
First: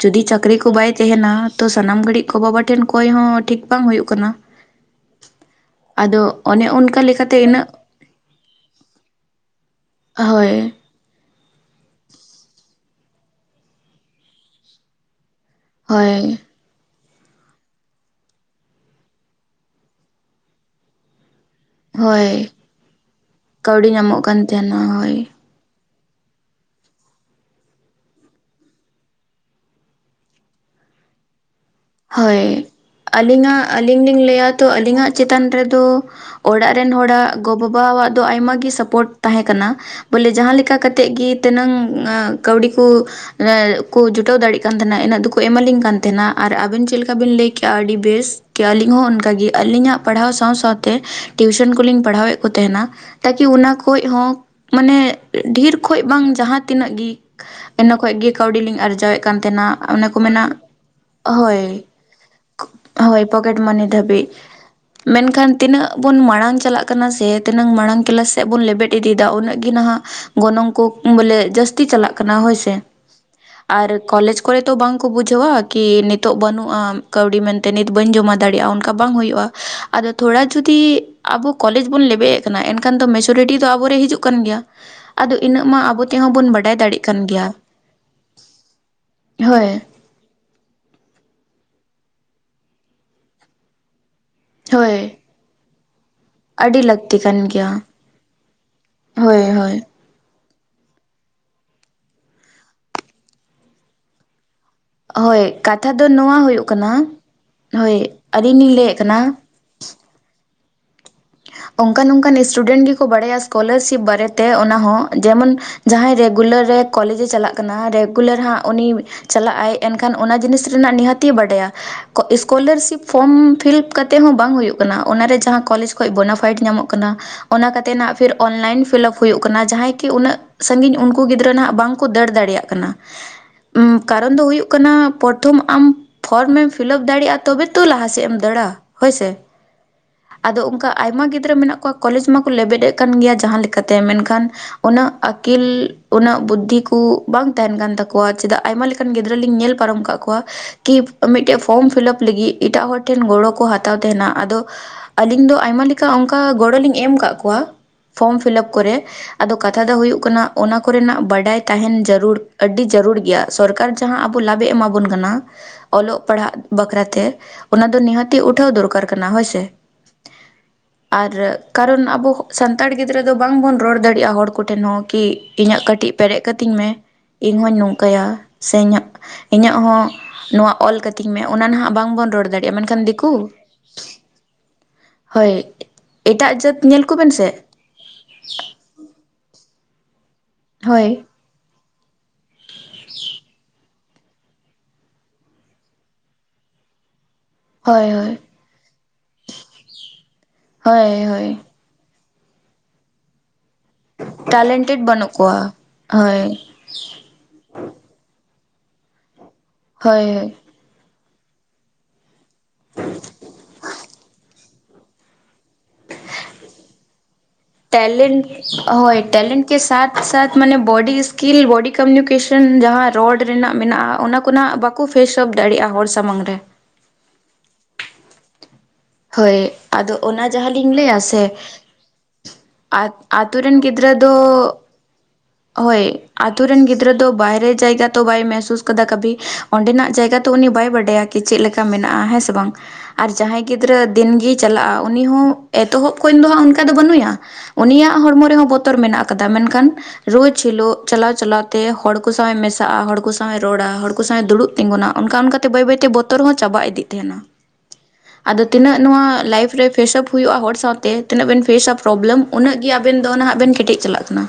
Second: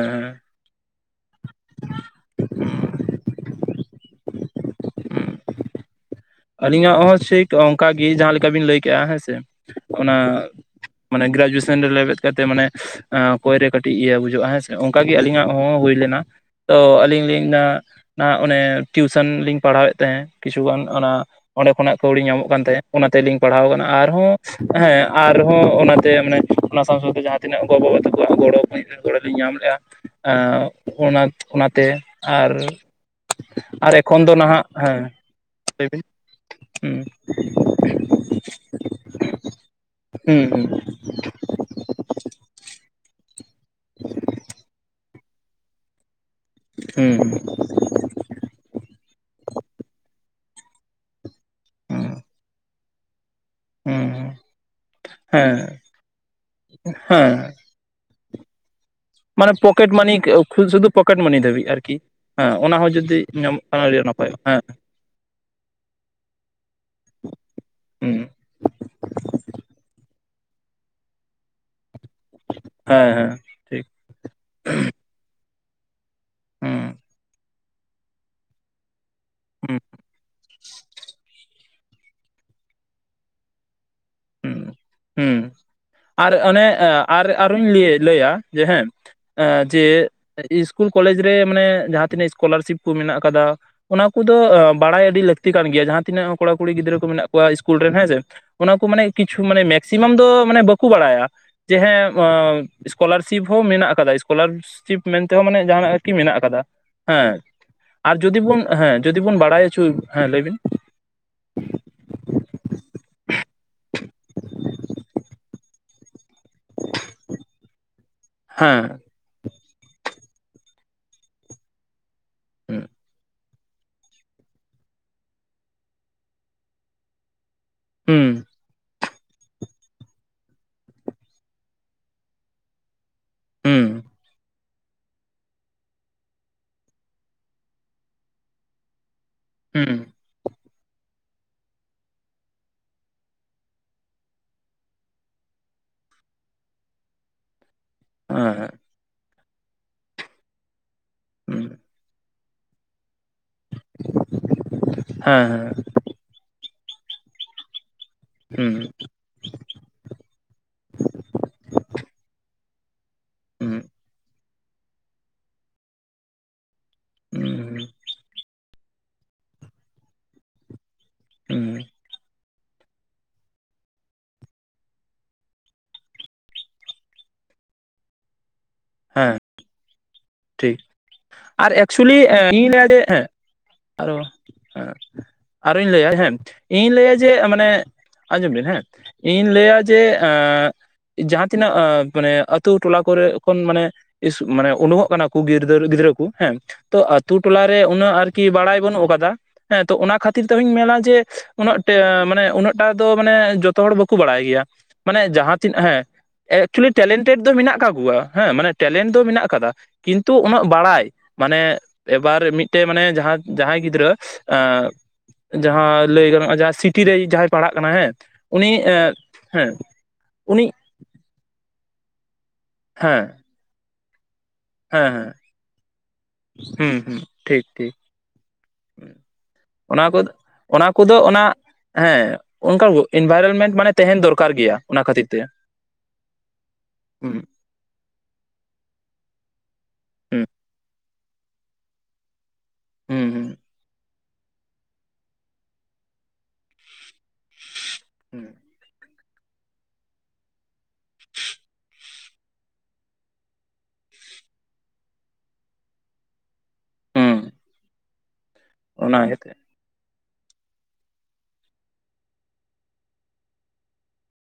Speaker 1: ᱡᱩᱫᱤ ᱪᱟᱹᱠᱨᱤ ᱠᱚ ᱵᱟᱭ ᱛᱟᱦᱮᱸᱱᱟ ᱛᱚ ᱥᱟᱱᱟᱢ ᱜᱷᱟᱹᱲᱤᱡ ᱜᱚ ᱵᱟᱵᱟ ᱴᱷᱮᱱ ᱠᱚᱭ ᱦᱚᱸ ᱴᱷᱤᱠ ᱵᱟᱝ ᱦᱩᱭᱩᱜ ᱠᱟᱱᱟ
Speaker 2: ᱦᱩᱸ
Speaker 1: ᱟᱫᱚ ᱚᱱᱮ
Speaker 2: ᱟᱹᱞᱤᱧᱟᱜ
Speaker 1: ᱚᱱᱠᱟ
Speaker 2: ᱦᱚᱸ
Speaker 1: ᱞᱮᱠᱟᱛᱮ
Speaker 2: ᱴᱷᱤᱠ
Speaker 1: ᱤᱱᱟᱹᱜ
Speaker 2: ᱚᱱᱠᱟᱜᱮ ᱡᱟᱦᱟᱸ ᱞᱮᱠᱟ ᱵᱤᱱ ᱞᱟᱹᱭ ᱠᱮᱜᱼᱟ ᱦᱮᱸᱥᱮ ᱚᱱᱟ
Speaker 1: ᱦᱳᱭ
Speaker 2: ᱢᱟᱱᱮ ᱜᱨᱮᱡᱩᱭᱮᱥᱚᱱ ᱨᱮ ᱞᱮᱵᱮᱫ ᱠᱟᱛᱮ ᱢᱟᱱᱮ ᱠᱚᱭᱨᱮ ᱠᱟᱹᱴᱤᱡ ᱤᱭᱟᱹ ᱵᱩᱡᱩᱜᱟᱹᱜᱼᱟ ᱦᱮᱸ ᱥᱮ ᱚᱱᱠᱟᱜᱮ ᱟᱹᱞᱤᱧᱟᱜ ᱦᱚᱸ ᱦᱩᱭ ᱞᱮᱱᱟ
Speaker 1: ᱦᱳᱭ
Speaker 2: ᱛᱚ ᱟᱹᱞᱤᱧ ᱞᱤᱧ ᱚᱱᱟ ᱚᱱᱮ ᱴᱤᱭᱩᱥᱚᱱ ᱞᱤᱧ ᱯᱟᱲᱦᱟᱣᱮᱫ ᱛᱟᱦᱮᱸᱫ ᱠᱤᱪᱷᱩᱜᱟᱱ ᱚᱱᱟ ᱚᱸᱰᱮ ᱠᱷᱚᱱᱟᱜ ᱠᱟᱹᱣᱰᱤ ᱧᱟᱢᱚᱜ
Speaker 1: ᱦᱳᱭ
Speaker 2: ᱠᱟᱱ ᱛᱟᱦᱮᱸᱫ ᱚᱱᱟ ᱛᱮᱞᱤᱧ ᱯᱟᱲᱦᱟᱣ ᱟᱠᱟᱱᱟ
Speaker 1: ᱠᱟᱹᱣᱰᱤ ᱧᱟᱢᱚᱜ
Speaker 2: ᱟᱨᱦᱚᱸ
Speaker 1: ᱠᱟᱱ ᱛᱟᱦᱮᱱᱟ
Speaker 2: ᱦᱮᱸ
Speaker 1: ᱦᱳᱭ
Speaker 2: ᱟᱨ ᱦᱚᱸ ᱚᱱᱟᱛᱮ ᱢᱟᱱᱮ ᱚᱱᱟ ᱥᱟᱶ ᱥᱟᱶᱛᱮ ᱡᱟᱦᱟᱸ ᱛᱤᱱᱟᱹᱜ ᱜᱚᱼᱵᱟᱵᱟ ᱛᱟᱠᱚᱣᱟᱜ ᱜᱚᱲᱚ ᱠᱚ ᱜᱚᱲᱚ ᱞᱤᱧ ᱧᱟᱢ ᱞᱮᱜᱼᱟ ᱚᱱᱟ ᱚᱱᱟᱛᱮ ᱟᱨ
Speaker 1: ᱦᱳᱭ ᱟᱹᱞᱤᱧᱟᱜ
Speaker 2: ᱟᱨ
Speaker 1: ᱟᱹᱞᱤᱧ ᱞᱤᱧ
Speaker 2: ᱮᱠᱷᱚᱱ ᱫᱚ
Speaker 1: ᱞᱟᱹᱭᱟ
Speaker 2: ᱱᱟᱦᱟᱜ
Speaker 1: ᱛᱚ
Speaker 2: ᱦᱮᱸ
Speaker 1: ᱟᱹᱞᱤᱧᱟᱜ ᱪᱮᱛᱟᱱ ᱨᱮᱫᱚ
Speaker 2: ᱞᱟᱹᱭ ᱵᱤᱱ
Speaker 1: ᱚᱲᱟᱜ ᱨᱮᱱ
Speaker 2: ᱦᱩᱸ
Speaker 1: ᱦᱚᱲᱟᱜ ᱜᱚ ᱵᱟᱵᱟᱣᱟᱜ ᱫᱚ ᱟᱭᱢᱟ ᱜᱮ ᱥᱟᱯᱳᱴ ᱛᱟᱦᱮᱸ ᱠᱟᱱᱟ ᱵᱚᱞᱮ
Speaker 2: ᱦᱩᱸ
Speaker 1: ᱡᱟᱦᱟᱸ ᱞᱮᱠᱟ ᱠᱟᱛᱮᱜ ᱜᱮ ᱛᱮᱱᱟᱹᱝ ᱠᱟᱹᱣᱰᱤ ᱠᱚ ᱠᱚ ᱡᱩᱴᱟᱹᱣ ᱫᱟᱲᱮᱭᱟᱜ ᱠᱟᱱ ᱛᱟᱦᱮᱱᱟ ᱤᱱᱟᱹᱜ ᱫᱚᱠᱚ ᱠᱚ ᱮᱢᱟᱞᱤᱧ ᱠᱟᱱ ᱛᱟᱦᱮᱱᱟ ᱟᱨ ᱟᱵᱮᱱ ᱪᱮᱫ ᱞᱮᱠᱟ
Speaker 2: ᱦᱩᱸ ᱦᱩᱸ
Speaker 1: ᱵᱮᱱ ᱞᱟᱹᱭ ᱠᱮᱜᱼᱟ ᱟᱹᱰᱤ ᱵᱮᱥ ᱠᱤ ᱟᱹᱞᱤᱧ ᱦᱚᱸ ᱚᱱᱠᱟᱜᱮ ᱟᱹᱞᱤᱧᱟᱜ ᱯᱟᱲᱦᱟᱣ ᱥᱟᱶ ᱥᱟᱶᱛᱮ ᱴᱤᱭᱩᱥᱚᱱ ᱠᱚᱞᱤᱧ
Speaker 2: ᱦᱩᱸ
Speaker 1: ᱯᱟᱲᱦᱟᱣᱮᱫ ᱠᱚ ᱛᱟᱦᱮᱱᱟ ᱛᱟᱠᱤ ᱚᱱᱟ ᱠᱷᱚᱡ ᱦᱚᱸ
Speaker 2: ᱦᱩᱸ
Speaker 1: ᱢᱟᱱᱮ
Speaker 2: ᱦᱮᱸ
Speaker 1: ᱰᱷᱮᱨ ᱠᱷᱚᱡ ᱵᱟᱝ ᱡᱟᱦᱟᱸ ᱛᱤᱱᱟᱹᱜ ᱜᱮ
Speaker 2: ᱦᱮᱸ
Speaker 1: ᱤᱱᱟᱹ ᱠᱷᱚᱡ ᱜᱮ ᱠᱟᱹᱣᱰᱤ ᱞᱤᱧ ᱟᱨᱡᱟᱣᱮᱫ ᱠᱟᱱ
Speaker 2: ᱢᱟᱱᱮ
Speaker 1: ᱛᱟᱦᱮᱱᱟ
Speaker 2: ᱯᱚᱠᱮᱴ
Speaker 1: ᱚᱱᱮ
Speaker 2: ᱢᱟᱱᱤ
Speaker 1: ᱠᱚ ᱢᱮᱱᱟ
Speaker 2: ᱥᱩᱫᱷᱩ ᱯᱚᱠᱮᱴ ᱢᱟᱱᱤ
Speaker 1: ᱦᱳᱭ
Speaker 2: ᱫᱷᱟᱹᱵᱤᱡ ᱟᱨᱠᱤ ᱦᱮᱸ ᱚᱱᱟ ᱦᱚᱸ
Speaker 1: [inaudible]
Speaker 2: ᱡᱩᱫᱤ
Speaker 1: ᱦᱳᱭ ᱯᱚᱠᱮᱴ
Speaker 2: ᱧᱟᱢᱚᱜ ᱠᱷᱟᱱ
Speaker 1: ᱢᱟᱹᱱᱤ
Speaker 2: ᱟᱹᱰᱤ
Speaker 1: ᱫᱷᱟᱵᱤᱡ
Speaker 2: ᱱᱟᱯᱟᱭᱚᱜᱼᱟ ᱦᱮᱸ
Speaker 1: ᱢᱮᱱᱠᱷᱟᱱ ᱛᱤᱱᱟᱹᱜ ᱵᱚᱱ ᱢᱟᱲᱟᱝ ᱪᱟᱞᱟᱜ ᱠᱟᱱᱟ ᱥᱮ ᱛᱤᱱᱟᱹᱝ ᱢᱟᱲᱟᱝ
Speaker 2: ᱦᱮᱸ
Speaker 1: ᱠᱮᱞᱟᱥ ᱵᱚᱱ ᱞᱮᱵᱮᱫ ᱤᱫᱤᱭᱮᱫᱟ ᱩᱱᱟᱹᱜ ᱜᱮ ᱱᱟᱦᱟᱜ ᱜᱚᱱᱚᱝ ᱠᱚ ᱵᱚᱞᱮ ᱡᱟᱹᱥᱛᱤ ᱪᱟᱞᱟᱜ ᱠᱟᱱᱟ ᱠᱟᱱᱟ ᱦᱳᱭᱥᱮ
Speaker 2: ᱦᱮᱸ ᱦᱮᱸ ᱴᱷᱤᱠ
Speaker 1: ᱟᱨ ᱠᱚᱞᱮᱡ ᱠᱚᱨᱮ ᱛᱚ ᱵᱟᱝ ᱠᱚ ᱵᱩᱡᱷᱟᱹᱣᱟ ᱠᱤ ᱱᱤᱛᱚᱜ ᱵᱟᱹᱱᱩᱜ
Speaker 2: ᱦᱩᱸ
Speaker 1: ᱠᱟᱹᱣᱰᱤ ᱢᱮᱱᱛᱮ ᱱᱤᱛ ᱵᱟᱹᱧ ᱡᱚᱢᱟ ᱫᱟᱲᱮᱭᱟᱜᱼᱟ ᱚᱱᱠᱟ ᱵᱟᱝ ᱦᱩᱭᱩᱜᱼᱟ
Speaker 2: ᱦᱩᱸ
Speaker 1: ᱟᱫᱚ ᱛᱷᱚᱲᱟ ᱡᱩᱫᱤ ᱟᱵᱚ ᱠᱚᱞᱮᱡᱽ ᱵᱚᱱ ᱞᱮᱵᱮ ᱮᱫ ᱠᱟᱱᱟ ᱮᱱᱠᱷᱟᱱ ᱫᱚ ᱢᱮᱪᱚᱨᱤᱴᱤ ᱫᱚ ᱟᱵᱚᱨᱮ ᱦᱤᱡᱩᱜ [unintelligible] ᱠᱟᱱᱟ
Speaker 2: ᱦᱩᱸ ᱦᱩᱸ ᱟᱨ
Speaker 1: ᱵᱚᱱ
Speaker 2: ᱚᱱᱮ
Speaker 1: ᱵᱟᱰᱟᱭ ᱫᱟᱲᱮᱜ ᱠᱟᱱ
Speaker 2: ᱟᱨ
Speaker 1: ᱜᱮᱭᱟ
Speaker 2: ᱟᱨᱚᱧ ᱞᱟᱹᱭ ᱞᱟᱹᱭᱟ ᱡᱮ ᱦᱮᱸ ᱮᱸ
Speaker 1: ᱦᱳᱭ
Speaker 2: ᱡᱮ ᱤᱥᱠᱩᱞ ᱠᱚᱞᱮᱡᱽ ᱨᱮ ᱢᱟᱱᱮ ᱡᱟᱦᱟᱸ ᱛᱤᱱᱟᱹᱜ ᱥᱠᱚᱞᱟᱨᱥᱤᱯ ᱠᱚ ᱢᱮᱱᱟᱜ ᱠᱟᱫᱟ ᱚᱱᱟ ᱠᱚᱫᱚ
Speaker 1: ᱦᱳᱭ
Speaker 2: ᱵᱟᱲᱟᱭ ᱟᱹᱰᱤ ᱞᱟᱹᱠᱛᱤ ᱠᱟᱱ ᱜᱮᱭᱟ ᱡᱟᱦᱟᱸ ᱛᱤᱱᱟᱹᱜ ᱠᱚᱲᱟ ᱠᱩᱲᱤ
Speaker 1: ᱟᱹᱰᱤ
Speaker 2: ᱜᱤᱫᱽᱨᱟᱹ ᱠᱚ
Speaker 1: ᱞᱟᱹᱠᱛᱤ
Speaker 2: ᱢᱮᱱᱟᱜ
Speaker 1: ᱠᱟᱱ
Speaker 2: ᱠᱚᱣᱟ
Speaker 1: ᱜᱮᱭᱟ
Speaker 2: ᱤᱥᱠᱩᱞ ᱨᱮᱱ ᱦᱮᱸᱥᱮ ᱚᱱᱟ ᱠᱚ ᱢᱟᱱᱮ
Speaker 1: ᱦᱳᱭ
Speaker 2: ᱠᱤᱪᱷᱩ ᱢᱟᱱᱮ [unintelligible]
Speaker 1: ᱦᱳᱭ
Speaker 2: ᱢᱮᱥᱟ ᱥᱤᱢᱟᱢ ᱫᱚ ᱢᱟᱱᱮ ᱵᱟᱠᱚ ᱵᱟᱲᱟᱭᱟ ᱡᱮ ᱦᱮᱸ ᱥᱠᱚᱞᱟᱨᱥᱤᱯ ᱦᱚᱸ ᱢᱮᱱᱟᱜ ᱟᱠᱟᱫᱟ [unintelligible] ᱥᱠᱚᱞᱟᱨᱥᱤᱯ ᱥᱤᱯ ᱢᱮᱱᱛᱮᱦᱚᱸ
Speaker 1: ᱦᱳᱭ
Speaker 2: ᱢᱟᱱᱮ
Speaker 1: ᱠᱟᱛᱷᱟ
Speaker 2: ᱡᱟᱦᱱᱟᱜ
Speaker 1: ᱫᱚ
Speaker 2: ᱠᱤ ᱢᱮᱱᱟᱜ
Speaker 1: ᱱᱚᱣᱟ
Speaker 2: ᱟᱠᱟᱫᱟ
Speaker 1: ᱦᱩᱭᱩᱜ ᱠᱟᱱᱟ
Speaker 2: ᱦᱮᱸ
Speaker 1: ᱦᱳᱭ
Speaker 2: ᱟᱨ ᱡᱩᱫᱤ
Speaker 1: ᱟᱹᱞᱤᱧ
Speaker 2: ᱵᱚᱱ
Speaker 1: ᱞᱤᱧ ᱞᱟᱹᱭᱮᱫ
Speaker 2: ᱦᱮᱸ
Speaker 1: ᱠᱟᱱᱟ
Speaker 2: ᱡᱩᱫᱤ ᱵᱚᱱ ᱵᱟᱲᱟᱭ ᱦᱚᱪᱚ ᱦᱮᱸ ᱞᱟᱹᱭ ᱵᱤᱱ
Speaker 1: ᱚᱱᱠᱟᱱ ᱚᱱᱠᱟᱱ ᱤᱥᱴᱩᱰᱮᱱᱴ ᱜᱮᱠᱚ ᱵᱟᱲᱟᱭᱟ ᱥᱠᱚᱞᱟᱨᱥᱤᱯ ᱵᱟᱨᱮᱛᱮ ᱚᱱᱟᱦᱚᱸ ᱡᱮᱢᱚᱱ ᱡᱟᱦᱟᱸᱭ ᱨᱮᱜᱩᱞᱟᱨ ᱨᱮ ᱠᱚᱞᱮᱡᱽ ᱮ ᱪᱟᱞᱟᱜ ᱠᱟᱱᱟ ᱨᱮᱜᱩᱞᱟᱨ ᱦᱟᱸᱜ ᱩᱱᱤ
Speaker 2: ᱦᱮᱸ
Speaker 1: ᱪᱟᱞᱟᱜ ᱟᱭ ᱮᱱᱠᱷᱟᱱ ᱚᱱᱟ ᱡᱤᱱᱤᱥ ᱨᱮᱱᱟᱜ ᱱᱤᱦᱟᱹᱛ ᱵᱟᱰᱟᱭᱟ
Speaker 2: ᱦᱩᱸ
Speaker 1: ᱥᱠᱚᱞᱟᱨᱥᱤᱯ ᱯᱷᱚᱨᱢ ᱯᱷᱤᱞᱟᱯ ᱠᱟᱛᱮ ᱦᱚᱸ ᱵᱟᱝ ᱦᱩᱭᱩᱜ ᱠᱟᱱᱟ ᱚᱱᱟᱨᱮ ᱡᱟᱦᱟᱸ ᱠᱚᱞᱮᱽᱡ ᱠᱷᱚᱡ ᱵᱚᱱᱟ ᱯᱷᱟᱭᱤᱰ ᱧᱟᱢᱚᱜ ᱠᱟᱱᱟ ᱚᱱᱟ ᱠᱟᱛᱮ ᱱᱟᱜ
Speaker 2: ᱦᱩᱸ
Speaker 1: ᱯᱷᱤᱨ ᱚᱱᱞᱟᱭᱤᱱ ᱯᱷᱤᱞᱟᱯ ᱦᱩᱭᱩᱜ ᱠᱟᱱᱟ ᱡᱟᱦᱟᱸᱭ ᱠᱤ ᱩᱱᱟᱹᱜ ᱥᱟᱺᱜᱤᱧ ᱩᱱᱠᱩ ᱜᱤᱫᱽᱨᱟᱹ ᱱᱟᱦᱟᱜ ᱵᱟᱝᱠᱚ ᱫᱟᱹᱲ ᱫᱟᱲᱮᱭᱟᱜ ᱠᱟᱱᱟ ᱩᱸ
Speaker 2: ᱦᱩᱸ
Speaker 1: ᱠᱟ ᱠᱟᱨᱚᱱ ᱫᱚ ᱦᱩᱭᱩᱜ ᱠᱟᱱᱟ ᱯᱚᱨᱛᱷᱚᱢ ᱟᱢ ᱯᱷᱚᱨᱚᱢᱮᱢ ᱯᱷᱤᱞᱟᱯ ᱫᱟᱲᱮᱭᱟᱜᱼᱟ ᱛᱚᱵᱮ ᱛᱚ ᱞᱟᱦᱟ ᱥᱮᱫ ᱮᱢ ᱫᱟᱹᱲᱟ ᱦᱳᱭ ᱥᱮ
Speaker 2: ᱦᱩᱸ
Speaker 1: ᱟᱫᱚ ᱚᱱᱠᱟ ᱟᱭᱢᱟ ᱜᱤᱫᱽᱨᱟᱹ ᱢᱮᱱᱟᱜ ᱠᱚᱣᱟ ᱠᱚᱞᱮᱡᱽ ᱢᱟᱠᱚ ᱞᱮᱵᱮᱫ ᱮᱫ ᱠᱟᱱ ᱜᱮᱭᱟ ᱡᱟᱦᱟᱸ ᱞᱮᱠᱟᱛᱮ ᱢᱮᱱᱠᱷᱟᱱ ᱩᱱᱟᱹᱜ ᱟᱹᱠᱤᱞ ᱩᱱᱟᱹᱜ ᱵᱩᱫᱽᱫᱷᱤ [unintelligible] ᱠᱚ ᱠᱩ ᱵᱟᱝ ᱛᱟᱦᱮᱱ ᱠᱟᱱ ᱛᱟᱠᱚᱣᱟ ᱪᱮᱫᱟᱜ
Speaker 2: ᱦᱮᱸ
Speaker 1: ᱟᱭᱢᱟ ᱞᱮᱠᱟᱱ ᱜᱤᱫᱽᱨᱟᱹ ᱞᱤᱧ ᱧᱮᱞ ᱯᱟᱨᱚᱢ ᱠᱟᱜ ᱠᱚᱣᱟ ᱠᱤ ᱢᱤᱫᱴᱮᱡ
Speaker 2: ᱦᱮᱸ
Speaker 1: ᱯᱷᱚᱨᱚᱢ ᱯᱷᱤᱞᱟᱯ ᱞᱟᱹᱜᱤᱫ ᱮᱴᱟᱜ ᱦᱚᱲ ᱴᱷᱮᱱ ᱜᱚᱲᱚ ᱠᱚ ᱦᱟᱛᱟᱣ ᱛᱟᱦᱮᱱᱟ ᱟᱫᱚ ᱟᱞᱤᱧ ᱫᱚ
Speaker 2: ᱦᱮᱸ
Speaker 1: ᱟᱭᱢᱟ
Speaker 2: ᱦᱮᱸ
Speaker 1: [unintelligible] ᱞᱤᱧ ᱠᱟ ᱚᱱᱠᱟ ᱜᱚᱲᱚᱞᱤᱧ ᱮᱢ ᱠᱟᱜ ᱠᱚᱣᱟ ᱯᱷᱚᱨᱚᱢ ᱯᱷᱤᱞᱟᱯ
Speaker 2: ᱦᱩᱸ
Speaker 1: ᱠᱚᱨᱮ ᱟᱫᱚ ᱠᱟᱛᱷᱟ ᱫᱚ ᱦᱩᱭᱩᱜ ᱠᱟᱱᱟ ᱚᱱᱟ ᱠᱚᱨᱮᱱᱟᱜ ᱵᱟᱰᱟᱭ ᱛᱟᱦᱮᱱ ᱡᱟᱨᱩᱲ ᱟᱹᱰᱤ ᱡᱟᱨᱩᱲ ᱜᱮᱭᱟ
Speaker 2: ᱦᱩᱸ
Speaker 1: ᱥᱚᱨᱠᱟᱨ ᱡᱟᱦᱟᱸ [unintelligible] ᱟᱵᱚ ᱞᱟᱵᱮ ᱮᱢᱟ ᱵᱚᱱ ᱠᱟᱱᱟ ᱚᱞᱚᱜ ᱯᱟᱲᱦᱟᱜ ᱵᱟᱠᱷᱨᱟ ᱛᱮ ᱚᱱᱟ
Speaker 2: ᱦᱩᱸ
Speaker 1: ᱫᱚ ᱱᱤᱦᱟᱹᱛ ᱩᱴᱷᱟᱹᱣ ᱫᱚᱨᱠᱟᱨ ᱠᱟᱱᱟ ᱦᱳᱭ ᱥᱮ ᱟᱨ
Speaker 2: ᱦᱩᱸ
Speaker 1: ᱠᱟᱨᱚᱱ ᱟᱵᱚ ᱥᱟᱱᱛᱟᱲ ᱜᱤᱫᱽᱨᱟᱹ ᱫᱚ ᱵᱟᱝᱵᱚᱱ ᱨᱚᱲ ᱫᱟᱲᱮᱭᱟᱜᱼᱟ ᱦᱚᱲ ᱠᱚᱴᱷᱮᱱ ᱦᱚᱸ ᱠᱤ ᱤᱧᱟᱹᱜ ᱠᱟᱹᱴᱤᱡ ᱯᱮᱨᱮᱡ ᱠᱟᱹᱛᱤᱧ ᱢᱮ ᱤᱧ ᱦᱚᱧ ᱱᱚᱝᱠᱟᱭᱟ ᱥᱮ
Speaker 2: ᱦᱮᱸ
Speaker 1: ᱤᱧᱟᱹᱜ ᱦᱚᱸ ᱱᱚᱣᱟ
Speaker 2: ᱴᱷᱤᱠ
Speaker 1: ᱚᱞ ᱠᱟᱹᱛᱤᱧ ᱢᱮ ᱚᱱᱟ
Speaker 2: ᱟᱨ
Speaker 1: ᱱᱟᱜ
Speaker 2: ᱮᱠᱪᱩᱭᱮᱞᱤ
Speaker 1: ᱵᱟᱝᱵᱚᱱ ᱨᱚᱲ
Speaker 2: ᱤᱧ
Speaker 1: ᱫᱟᱲᱮᱭᱟᱜᱼᱟ
Speaker 2: ᱞᱟᱹᱭᱟ ᱡᱮ
Speaker 1: ᱢᱮᱱᱠᱷᱟᱱ
Speaker 2: ᱦᱮᱸ
Speaker 1: ᱫᱤᱠᱩ
Speaker 2: ᱟᱨᱚ ᱦᱮᱸ
Speaker 1: ᱦᱳᱭ
Speaker 2: ᱟᱨᱚᱧ ᱞᱟᱹᱭᱟ ᱦᱮᱸ
Speaker 1: ᱮᱴᱟᱜ ᱡᱟᱹᱛ
Speaker 2: ᱤᱧ
Speaker 1: ᱧᱮᱞ
Speaker 2: ᱞᱟᱹᱭᱟ ᱡᱮ
Speaker 1: ᱠᱚᱵᱮᱱ ᱥᱮ
Speaker 2: ᱢᱟᱱᱮ ᱟᱸᱡᱚᱢ ᱵᱤᱱ ᱦᱮᱸ ᱤᱧ ᱞᱟᱹᱭᱟ ᱡᱮ ᱮᱸ
Speaker 1: ᱦᱳᱭ
Speaker 2: ᱡᱟᱦᱟᱸ ᱛᱤᱱᱟᱹᱜ ᱢᱟᱱᱮ ᱟᱛᱳ ᱴᱚᱞᱟ ᱠᱚᱨᱮ ᱠᱷᱚᱱ ᱢᱟᱱᱮ ᱢᱟᱱᱮ ᱩᱰᱠᱚᱜ ᱠᱟᱱᱟ ᱜᱤᱫᱽᱨᱟᱹ ᱠᱚ ᱦᱮᱸ ᱛᱚ ᱟᱛᱳ ᱴᱚᱞᱟᱨᱮ
Speaker 1: ᱦᱳᱭ
Speaker 2: ᱩᱱᱟᱹᱜ
Speaker 1: ᱦᱳᱭ
Speaker 2: ᱟᱨᱠᱤ ᱵᱟᱲᱟᱭ ᱵᱟᱹᱱᱩᱜ ᱟᱠᱟᱫᱟ ᱦᱮᱸ ᱛᱚ ᱚᱱᱟ ᱠᱷᱟᱹᱛᱤᱨ ᱛᱮᱦᱩᱧ ᱢᱮᱱᱟ
Speaker 1: ᱦᱳᱭ
Speaker 2: ᱡᱮ
Speaker 1: ᱦᱳᱭ
Speaker 2: ᱩᱱᱟᱹᱜ ᱢᱟᱱᱮ ᱩᱱᱟᱹᱜ ᱴᱟ ᱫᱚ ᱢᱟᱱᱮ ᱡᱚᱛᱚ ᱦᱚᱲ ᱵᱟ ᱠᱚ ᱵᱟᱲᱟᱭ ᱜᱮᱭᱟ
Speaker 1: ᱴᱮᱞᱮᱱᱴᱮᱰ
Speaker 2: ᱢᱟᱱᱮ
Speaker 1: ᱵᱟᱹᱱᱩᱜ ᱠᱚᱣᱟ
Speaker 2: ᱡᱟᱦᱟᱸ ᱛᱤᱱᱟᱹᱜ ᱦᱮᱸ
Speaker 1: ᱦᱳᱭ
Speaker 2: ᱮᱠᱪᱩᱭᱮᱞᱤ ᱴᱮᱞᱮᱱᱴᱮᱰ ᱫᱚ ᱢᱮᱱᱟᱜ ᱠᱟᱜ ᱠᱚᱣᱟ ᱦᱮᱸ ᱢᱟᱱᱮ ᱴᱮᱞᱮᱱᱴ ᱫᱚ ᱢᱮᱱᱟᱜ ᱠᱟᱫᱟ
Speaker 1: ᱦᱳᱭ
Speaker 2: ᱠᱤᱱᱛᱩ
Speaker 1: ᱦᱳᱭ
Speaker 2: ᱩᱱᱟᱹᱜ ᱵᱟᱲᱟᱭ ᱢᱟᱱᱮ ᱮᱵᱟᱨ ᱢᱤᱫᱴᱮᱡ ᱢᱟᱱᱮ ᱡᱟᱦᱟᱸ ᱡᱟᱦᱟᱸᱭ ᱜᱤᱫᱽᱨᱟᱹ ᱮ ᱡᱟᱦᱟᱸ ᱞᱟᱹᱭ ᱜᱟᱱᱚᱜᱼᱟ ᱡᱟᱦᱟᱸ ᱥᱤᱴᱤ ᱨᱮ ᱡᱟᱦᱟᱸ
Speaker 1: ᱴᱮᱞᱮᱱᱴ ᱦᱳᱭ ᱴᱮᱞᱮᱱᱴ
Speaker 2: ᱦᱮᱸ
Speaker 1: ᱠᱮ ᱥᱟᱛ ᱥᱟᱛ
Speaker 2: ᱩᱱᱤ
Speaker 1: ᱢᱟᱱᱮ ᱵᱚᱰᱤ ᱤᱥᱠᱤᱞ ᱵᱚᱰᱤ ᱠᱚᱢᱤᱠᱮᱥᱚᱱ ᱡᱟᱦᱟᱸ
Speaker 2: ᱦᱮᱸ
Speaker 1: ᱨᱚᱲ ᱨᱮᱱᱟᱜ ᱢᱮᱱᱟᱜᱼᱟ ᱚᱱᱟ ᱠᱚ ᱠᱳᱱᱟᱜ ᱵᱟᱠᱚ
Speaker 2: ᱦᱮᱸ ᱦᱮᱸ
Speaker 1: ᱯᱷᱮᱥ ᱟᱯ ᱫᱟᱲᱮᱭᱟᱜᱼᱟ ᱦᱚᱲ ᱥᱟᱢᱟᱝ ᱨᱮ
Speaker 2: ᱦᱩᱸ ᱦᱩᱸ ᱴᱷᱤᱠ ᱴᱷᱤᱠ
Speaker 1: ᱦᱳᱭ ᱟᱫᱚ ᱚᱱᱟ ᱡᱟᱦᱟᱸᱞᱤᱧ
Speaker 2: ᱠᱚᱫᱚ
Speaker 1: ᱞᱟᱹᱭᱟ
Speaker 2: ᱚᱱᱟ
Speaker 1: ᱥᱮ
Speaker 2: ᱦᱮᱸ ᱚᱱᱠᱟ
Speaker 1: ᱟᱛᱳ
Speaker 2: ᱤᱱᱵᱷᱟᱭᱨᱟᱞᱢᱮᱱᱴ
Speaker 1: ᱨᱮᱱ
Speaker 2: ᱢᱟᱱᱮ
Speaker 1: ᱜᱤᱫᱽᱨᱟᱹ
Speaker 2: ᱛᱟᱦᱮᱱ
Speaker 1: ᱫᱚ
Speaker 2: ᱫᱚᱨᱠᱟᱨ ᱜᱮᱭᱟ ᱚᱱᱟ ᱠᱷᱟᱹᱛᱤᱨ ᱛᱮ
Speaker 1: ᱦᱳᱭ ᱟᱛᱳ ᱨᱮᱱ ᱜᱤᱫᱽᱨᱟᱹ ᱫᱚ
Speaker 2: ᱦᱩᱸ
Speaker 1: ᱵᱟᱭᱨᱮ ᱡᱟᱭᱜᱟ ᱛᱚ ᱵᱟᱭ ᱢᱮᱚᱦᱥᱩᱥ ᱠᱟᱫᱟ ᱠᱟᱹᱵᱤ ᱚᱸᱰᱮᱱᱟᱜ ᱡᱟᱭᱜᱟ
Speaker 2: ᱦᱩᱸ
Speaker 1: ᱛᱚ ᱩᱱᱤ ᱵᱟᱭ ᱵᱟᱰᱟᱭᱟ ᱠᱤ ᱪᱮᱫ ᱞᱮᱠᱟ ᱢᱮᱱᱟᱜᱼᱟ ᱦᱮᱸ ᱥᱮ ᱵᱟᱝ ᱟᱨ
Speaker 2: ᱦᱩᱸ
Speaker 1: ᱡᱟᱦᱟᱸᱭ ᱜᱤᱫᱽᱨᱟᱹ ᱫᱤᱱ ᱜᱮᱭ ᱪᱟᱞᱟᱜᱼᱟ ᱩᱱᱤ ᱦᱚᱸ ᱮᱛᱚᱦᱚᱵ ᱠᱚ ᱫᱚ ᱦᱟᱸᱜ ᱚᱱᱠᱟ ᱫᱚ ᱵᱟᱹᱱᱩᱭᱟ ᱩᱱᱤᱭᱟᱜ ᱦᱚᱲᱢᱚ
Speaker 2: ᱦᱩᱸ
Speaker 1: ᱨᱮᱦᱚᱸ ᱵᱚᱛᱚᱨ ᱢᱮᱱᱟᱜ ᱠᱟᱫᱟ ᱢᱮᱱᱠᱷᱟᱱ ᱨᱳᱡᱽ ᱦᱤᱞᱳᱜ ᱪᱟᱞᱟᱣ ᱪᱟᱞᱟᱣᱛᱮ ᱦᱚᱲ ᱠᱚ ᱥᱟᱶᱮ ᱢᱮᱥᱟᱜᱼᱟ ᱦᱚᱲ ᱠᱚ ᱥᱟᱶᱮ ᱨᱚᱲᱟ ᱦᱚᱲ ᱠᱚ ᱥᱟᱶ ᱮ ᱫᱩᱲᱩᱵ ᱛᱤᱸᱜᱩᱱᱟ ᱚᱱᱠᱟ ᱚᱱᱠᱟᱛᱮ ᱵᱟᱹᱭ ᱵᱟᱹᱭᱛᱮ ᱵᱚᱛᱚᱨ ᱦᱚᱸ ᱪᱟᱵᱟ ᱤᱫᱤᱜ ᱛᱟᱦᱮᱱᱟ
Speaker 2: ᱦᱩᱸ
Speaker 1: ᱟᱫᱚ ᱛᱤᱱᱟᱹᱜ
Speaker 2: ᱚᱱᱟ
Speaker 1: ᱱᱚᱣᱟ
Speaker 2: ᱤᱭᱟᱹᱛᱮ
Speaker 1: ᱞᱟᱭᱤᱯᱷ ᱨᱮ ᱯᱷᱮᱥᱚᱯ ᱦᱩᱭᱩᱜᱼᱟ ᱦᱚᱲ ᱥᱟᱶᱛᱮ ᱛᱤᱱᱟᱹᱜ ᱵᱮᱱ ᱯᱷᱮᱥᱟ ᱯᱨᱚᱵᱞᱮᱢ ᱩᱱᱟᱹᱜ ᱜᱮ ᱟᱵᱮᱱ ᱫᱚ ᱱᱟᱦᱟᱜ ᱵᱮᱱ ᱠᱮᱴᱮᱡ ᱪᱟᱞᱟᱜ ᱠᱟᱱᱟ